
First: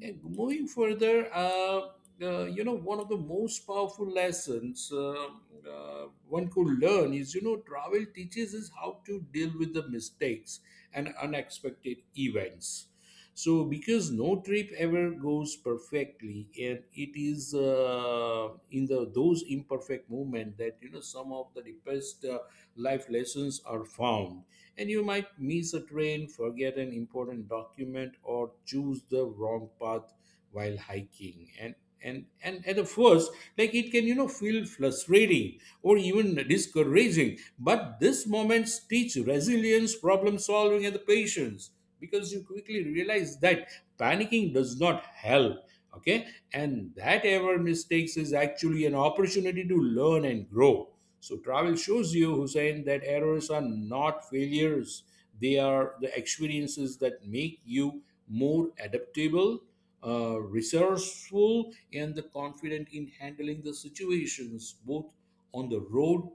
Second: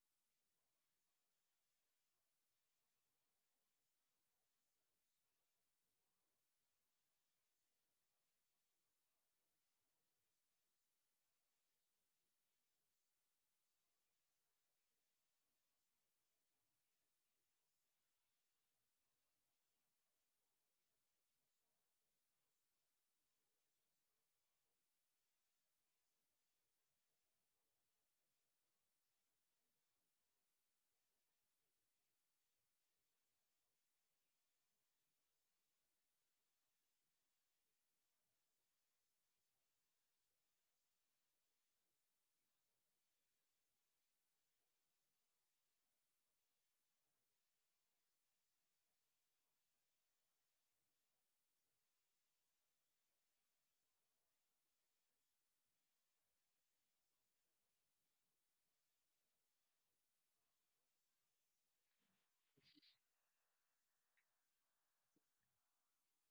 A: And moving further, one of the most powerful lessons one could learn is, travel teaches us how to deal with the mistakes and unexpected events. So, because no trip ever goes perfectly, and it is in the those imperfect moment that some of the deepest life lessons are found. And you might miss a train, forget an important document, or choose the wrong path while hiking. And at the first, like it can feel frustrating or even discouraging, but these moments teach resilience, problem solving, and the patience because you quickly realize that panicking does not help, okay, and that ever mistakes is actually an opportunity to learn and grow. So travel shows you, Hussein, that errors are not failures, they are the experiences that make you more adaptable, resourceful, and the confident in handling the situations, both on the road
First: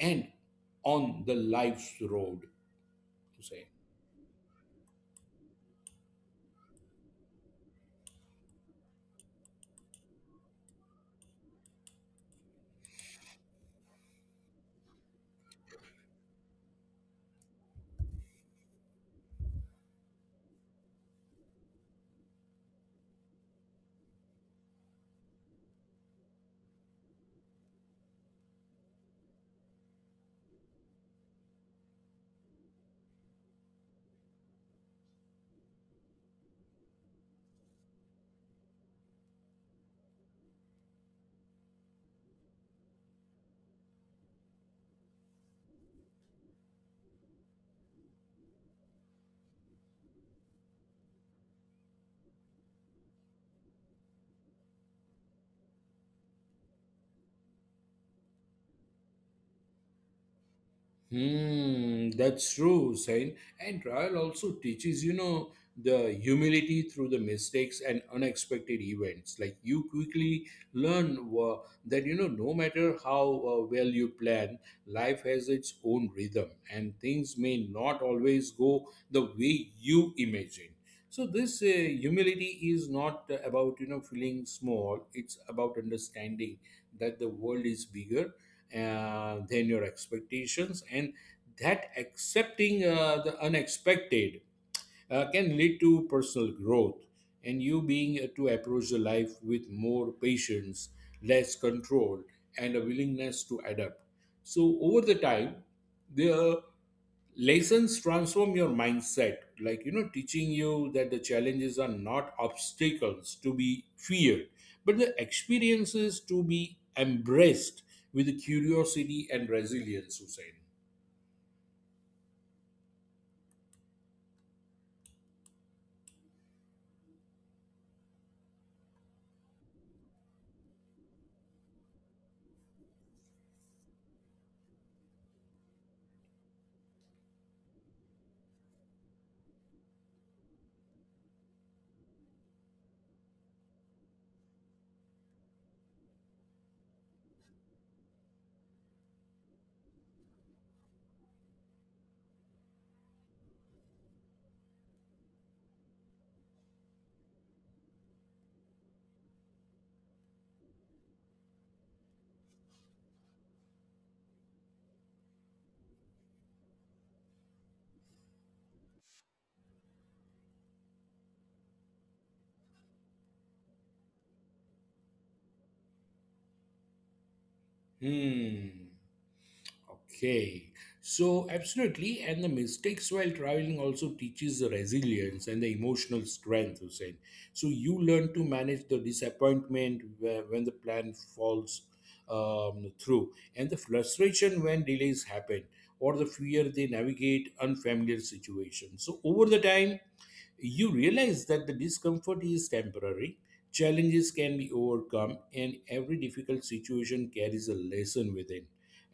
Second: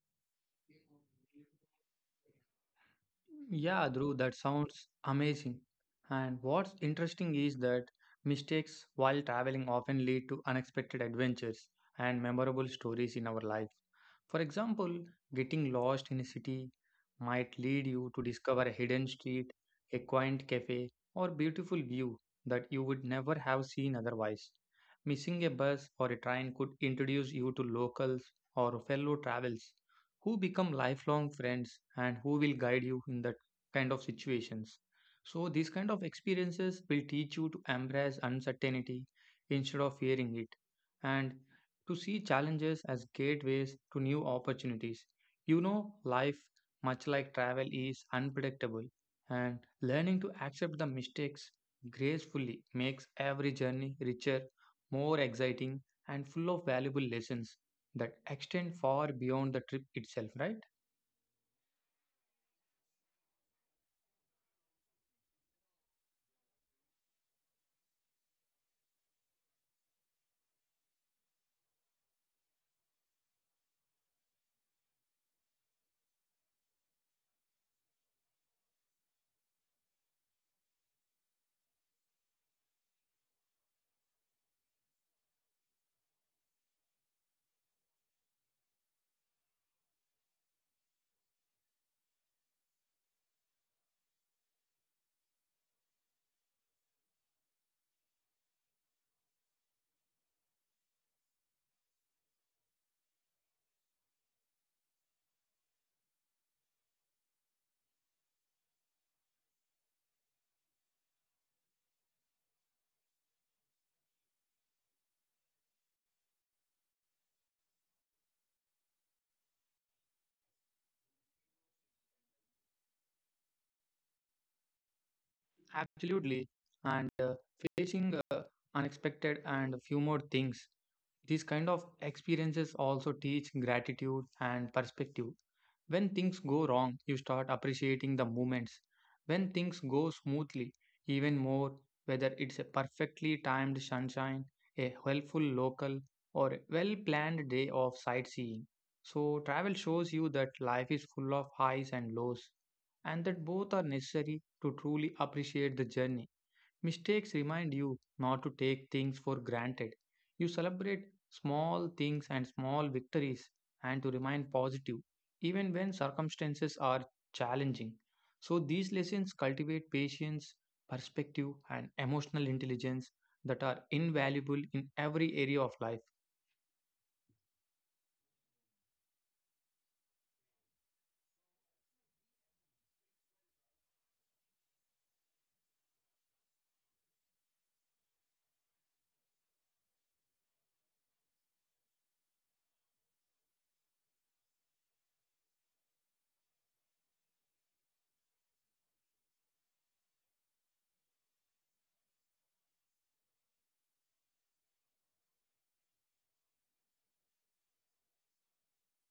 A: and on the life's road to say.
B: Yeah, Dhruv, that sounds amazing. And what's interesting is that mistakes while traveling often lead to unexpected adventures and memorable stories in our life. For example, getting lost in a city might lead you to discover a hidden street, a quaint cafe, or beautiful view that you would never have seen otherwise. Missing a bus or a train could introduce you to locals or fellow travelers who become lifelong friends and who will guide you in that kind of situations. So, these kind of experiences will teach you to embrace uncertainty instead of fearing it and to see challenges as gateways to new opportunities. You know, life, much like travel, is unpredictable, and learning to accept the mistakes gracefully makes every journey richer, more exciting, and full of valuable lessons that extend far beyond the trip itself, right?
A: Hmm, that's true, Sain. And trial also teaches, the humility through the mistakes and unexpected events. Like you quickly learn that, no matter how well you plan, life has its own rhythm and things may not always go the way you imagine. So this humility is not about, feeling small. It's about understanding that the world is bigger than your expectations, and that accepting the unexpected can lead to personal growth. And you being to approach the life with more patience, less control, and a willingness to adapt. So over the time, the lessons transform your mindset, like teaching you that the challenges are not obstacles to be feared but the experiences to be embraced with curiosity and resilience, Hussein.
B: Absolutely. And facing unexpected, and a few more things. These kind of experiences also teach gratitude and perspective. When things go wrong, you start appreciating the moments. When things go smoothly, even more, whether it's a perfectly timed sunshine, a helpful local, or a well planned day of sightseeing. So, travel shows you that life is full of highs and lows, and that both are necessary to truly appreciate the journey. Mistakes remind you not to take things for granted. You celebrate small things and small victories and to remain positive even when circumstances are challenging. So, these lessons cultivate patience, perspective, and emotional intelligence that are invaluable in every area of life.
A: Hmm. Okay, so absolutely, and the mistakes while traveling also teaches the resilience and the emotional strength, Hussein. So you learn to manage the disappointment when the plan falls through, and the frustration when delays happen, or the fear they navigate unfamiliar situations. So over the time, you realize that the discomfort is temporary, challenges can be overcome, and every difficult situation carries a lesson within.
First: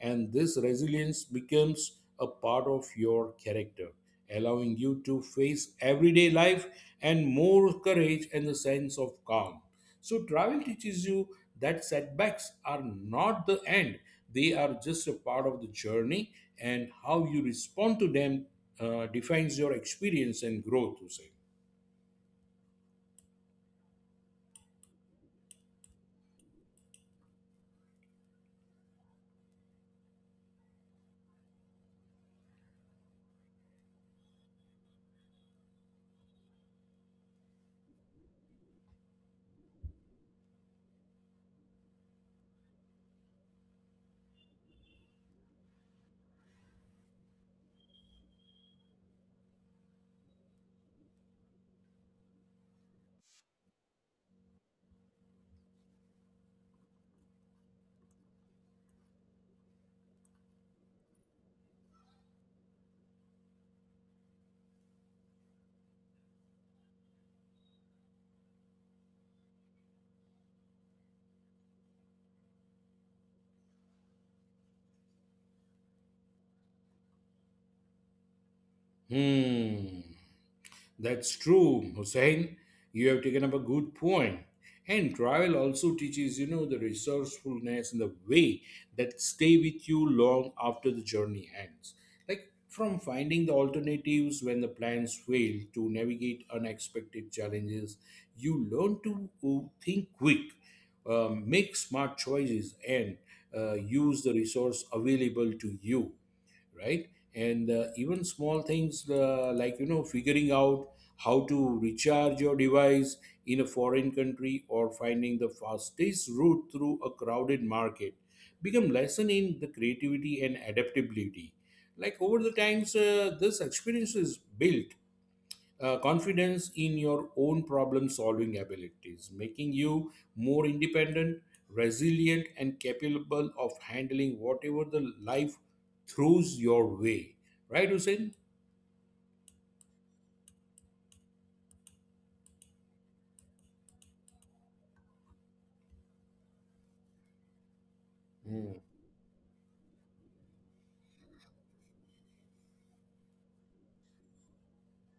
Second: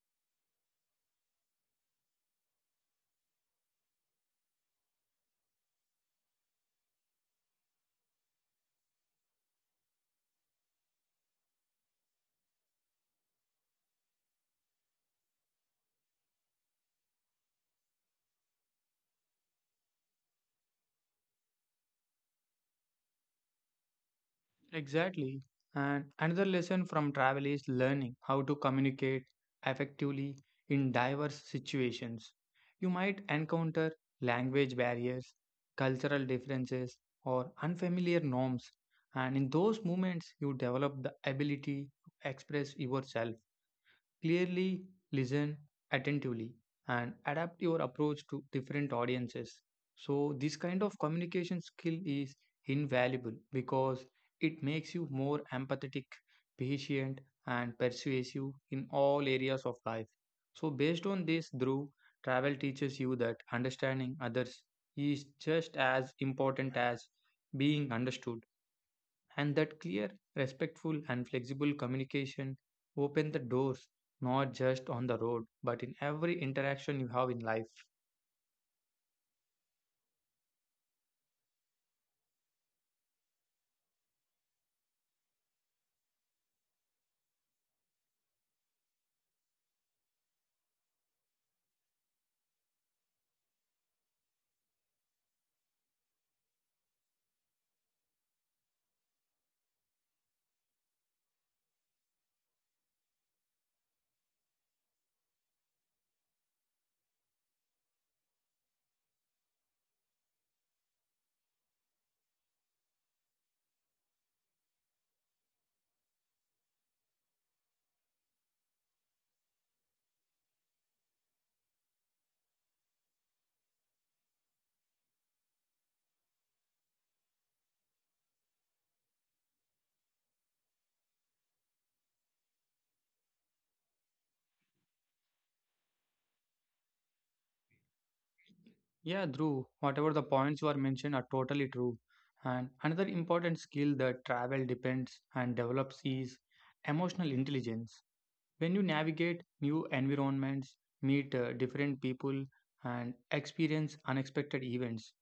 A: And this resilience becomes a part of your character, allowing you to face everyday life and more courage and a sense of calm. So, travel teaches you that setbacks are not the end, they are just a part of the journey, and how you respond to them defines your experience and growth, Hussein.
B: Exactly. And another lesson from travel is learning how to communicate effectively in diverse situations. You might encounter language barriers, cultural differences, or unfamiliar norms, and in those moments, you develop the ability to express yourself. Clearly listen attentively and adapt your approach to different audiences. So, this kind of communication skill is invaluable because it makes you more empathetic, patient, and persuasive in all areas of life. So, based on this, Dhruv, travel teaches you that understanding others is just as important as being understood. And that clear, respectful, and flexible communication open the doors not just on the road, but in every interaction you have in life.
A: Hmm, that's true, Hussein. You have taken up a good point. And travel also teaches, you know, the resourcefulness and the way that stay with you long after the journey ends. Like from finding the alternatives when the plans fail to navigate unexpected challenges, you learn to think quick, make smart choices, and use the resource available to you, right? And even small things like you know figuring out how to recharge your device in a foreign country or finding the fastest route through a crowded market become lesson in the creativity and adaptability. Like over the times, this experience is built confidence in your own problem solving abilities, making you more independent, resilient, and capable of handling whatever the life throws your way. Right, Hussein?
B: Yeah, Dhruv, whatever the points you are mentioned are totally true. And another important skill that travel depends and develops is emotional intelligence. When
A: Mm.
B: you navigate new environments, meet different people, and experience unexpected events,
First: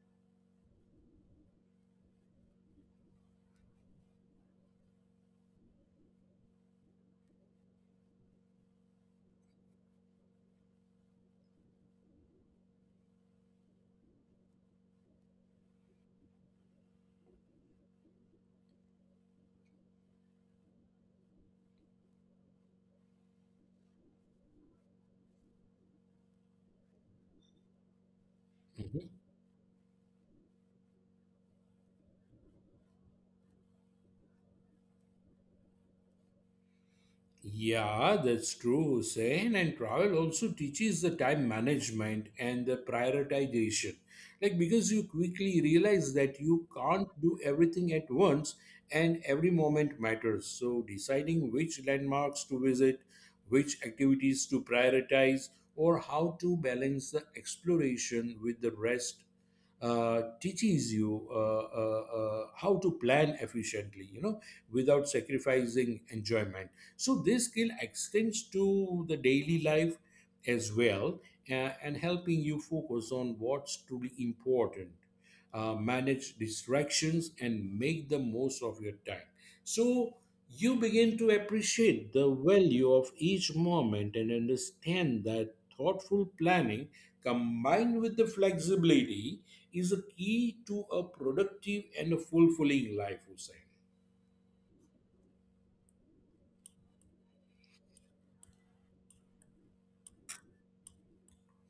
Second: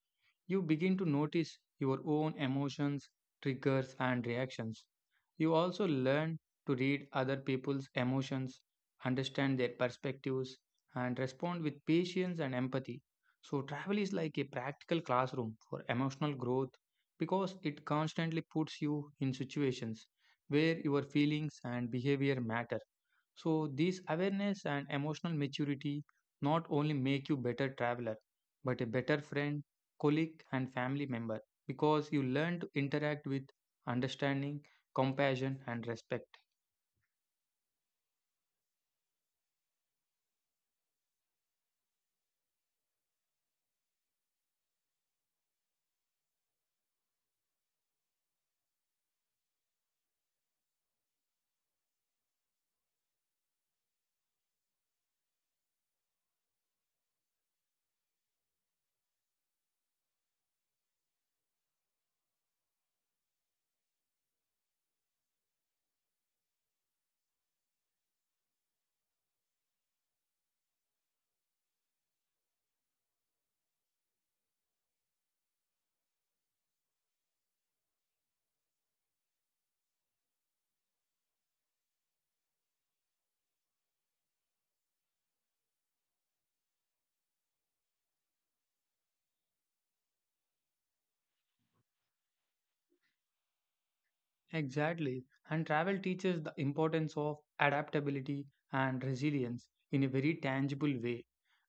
B: you begin to notice your own emotions, triggers, and reactions. You also learn to read other people's emotions, understand their perspectives, and respond with patience and empathy. So, travel is like a practical classroom for emotional growth because it constantly puts you in situations where your feelings and behavior matter. So, this awareness and emotional maturity not only make you better traveler but a better friend, colleague, and family member because you learn to interact with understanding, compassion, and respect.
A: Yeah, that's true, Hussein. And travel also teaches the time management and the prioritization. Like, because you quickly realize that you can't do everything at once and every moment matters. So, deciding which landmarks to visit, which activities to prioritize, or how to balance the exploration with the rest teaches you how to plan efficiently, you know, without sacrificing enjoyment. So this skill extends to the daily life as well, and helping you focus on what's truly important, manage distractions and make the most of your time. So you begin to appreciate the value of each moment and understand that thoughtful planning combined with the flexibility is a key to a productive and a fulfilling life, Hussein.
B: Exactly. And travel teaches the importance of adaptability and resilience in a very tangible way.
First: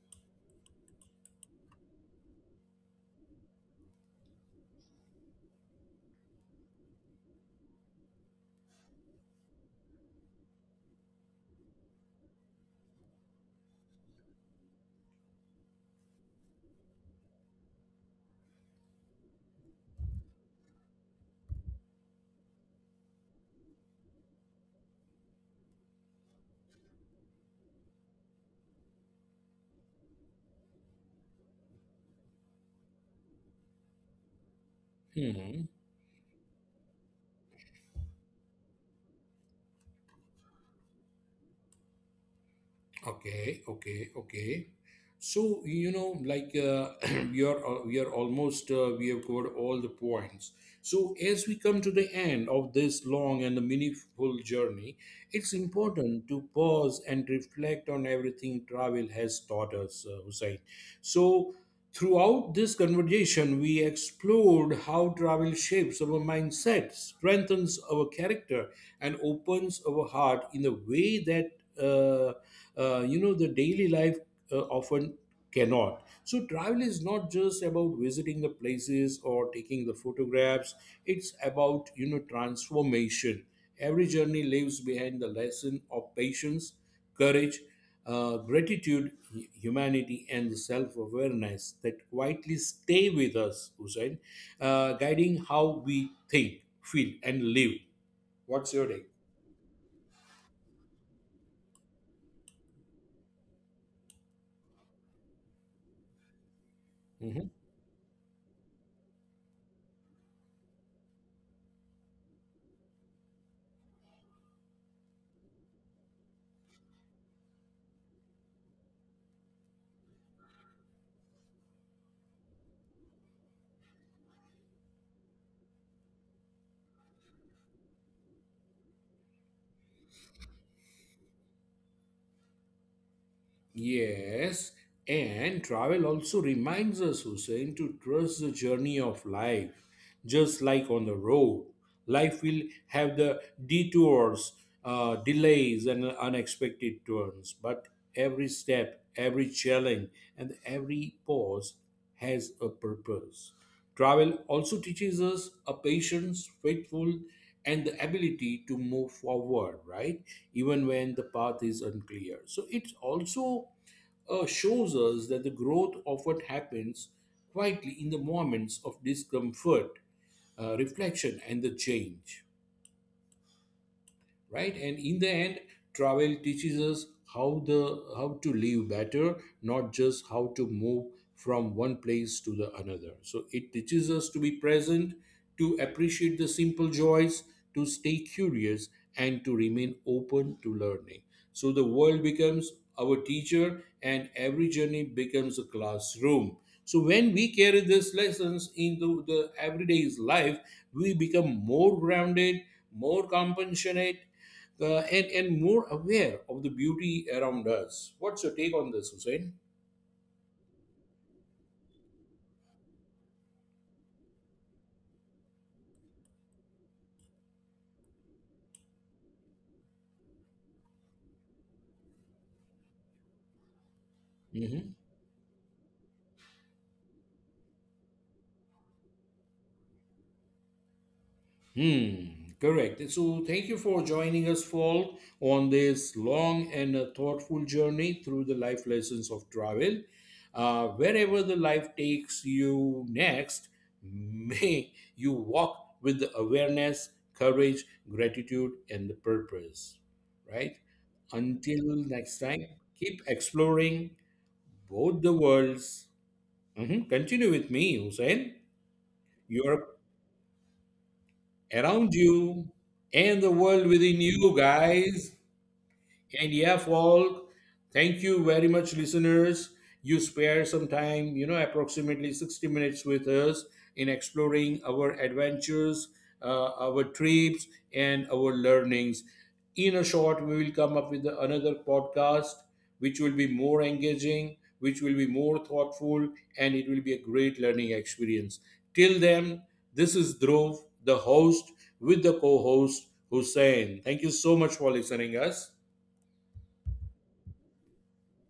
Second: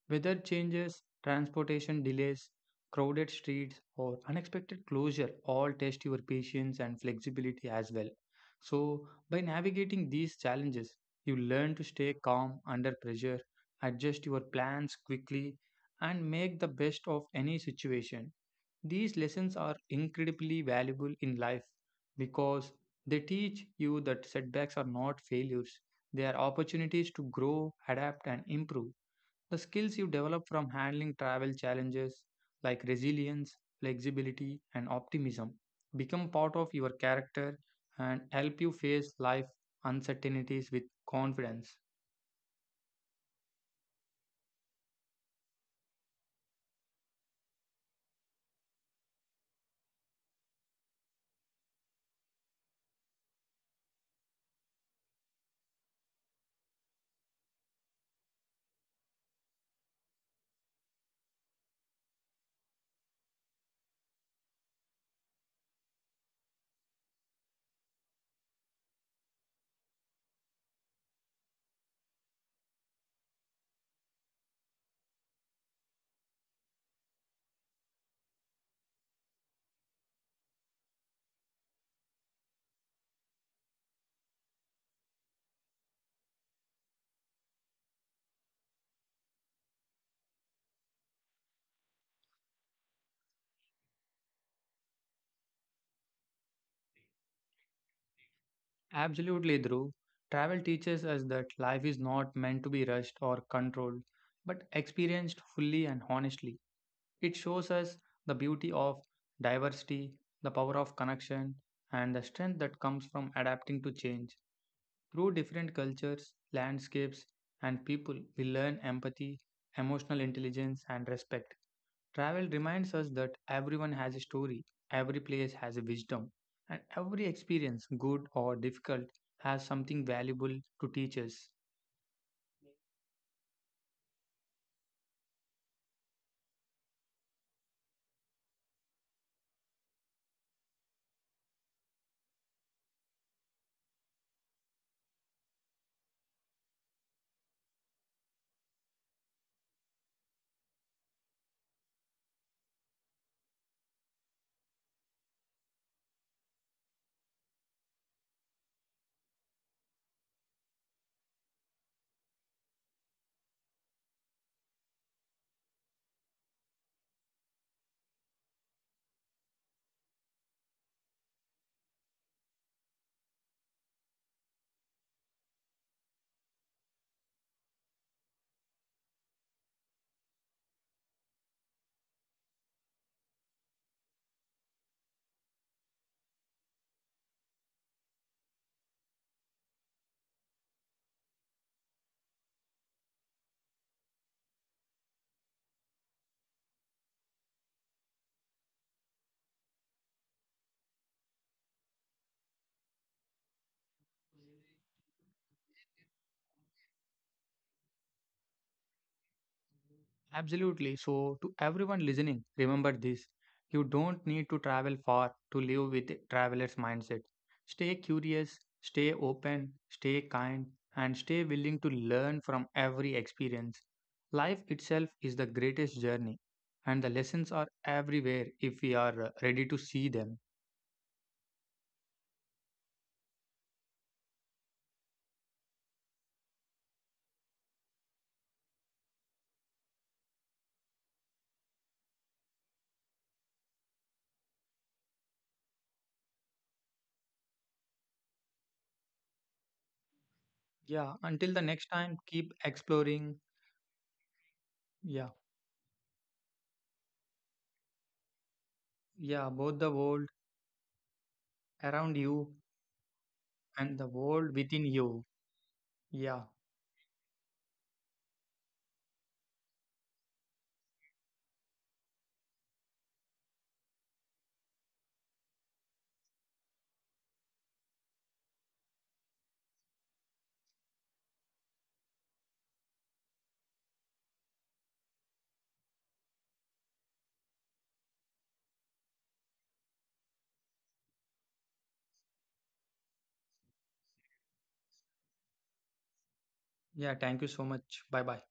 B: Weather changes, transportation delays, crowded streets, or unexpected closure all test your patience and flexibility as well. So, by navigating these challenges, you learn to stay calm under pressure, adjust your plans quickly, and make the best of any situation. These lessons are incredibly valuable in life because they teach you that setbacks are not failures. They are opportunities to grow, adapt, and improve. The skills you develop from handling travel challenges like resilience, flexibility, and optimism become part of your character and help you face life uncertainties with confidence.
A: Okay, okay, okay. So, you know, like we are almost we have covered all the points. So, as we come to the end of this long and meaningful journey, it's important to pause and reflect on everything travel has taught us, Hussein. So, throughout this conversation, we explored how travel shapes our mindset, strengthens our character, and opens our heart in a way that. Uh, you know, the daily life often cannot. So travel is not just about visiting the places or taking the photographs, it's about, you know, transformation. Every journey leaves behind the lesson of patience, courage, gratitude, humanity and self-awareness that quietly stay with us, Hussein, guiding how we think, feel and live. What's your
B: Absolutely, Dhruv. Travel teaches us that life is not meant to be rushed or controlled, but experienced fully and honestly. It
A: take?
B: shows us the beauty of diversity, the power of connection, and the strength that comes from adapting to change. Through different cultures, landscapes, and people, we learn empathy, emotional intelligence, and respect. Travel reminds us that everyone has a story, every place has a wisdom, and every experience, good or difficult, has something valuable to teach us.
A: Yes, and travel also reminds us, Hussein, to trust the journey of life. Just like on the road, life will have the detours, delays, and unexpected turns. But every step, every challenge, and every pause has a purpose. Travel also teaches us a patience, faithful, and the ability to move forward, right? Even when the path is unclear. So it also shows us that the growth often happens quietly in the moments of discomfort, reflection, and the change, right? And in the end, travel teaches us how the how to live better, not just how to move from one place to the another. So it teaches us to be present, to appreciate the simple joys, to stay curious, and to remain open to learning. So the world becomes our teacher and every journey becomes a classroom. So when we carry these lessons into the everyday's life, we become more grounded, more compassionate, and more aware of the beauty around us. What's your take on this, Hussein?
B: Absolutely. So, to everyone listening, remember this: you don't need to travel far to live with a traveler's mindset. Stay curious, stay open, stay kind, and stay willing to learn from every experience. Life
A: Mm-hmm.
B: itself is the greatest journey, and the lessons are everywhere if we are ready to see them.
A: Hmm, correct. So, thank you for joining us, Fault, on this long and thoughtful journey through the life lessons of travel. Wherever the life takes you next, may you walk with the awareness, courage, gratitude, and the purpose. Right?
B: Yeah, until the
A: Until
B: next time,
A: next
B: keep
A: time, keep
B: exploring.
A: exploring, both
B: Yeah,
A: the worlds. Mhm. Continue with me, Hussein.
B: yeah, both the
A: Europe
B: world
A: around
B: around you
A: you and the world
B: and the
A: within
B: world
A: you,
B: within you.
A: guys.
B: Yeah.
A: And yeah, Falk, thank you very much, listeners. You spare some time, you know, approximately 60 minutes with us in exploring our adventures, our trips, and our learnings. In a short, we will come up with another podcast which will be more engaging, which will be more thoughtful, and it will be a great learning experience. Till then, this is Dhruv, the host, with the co host Hussein. Thank you so much for listening us.
B: Yeah. Thank you so much. Bye bye.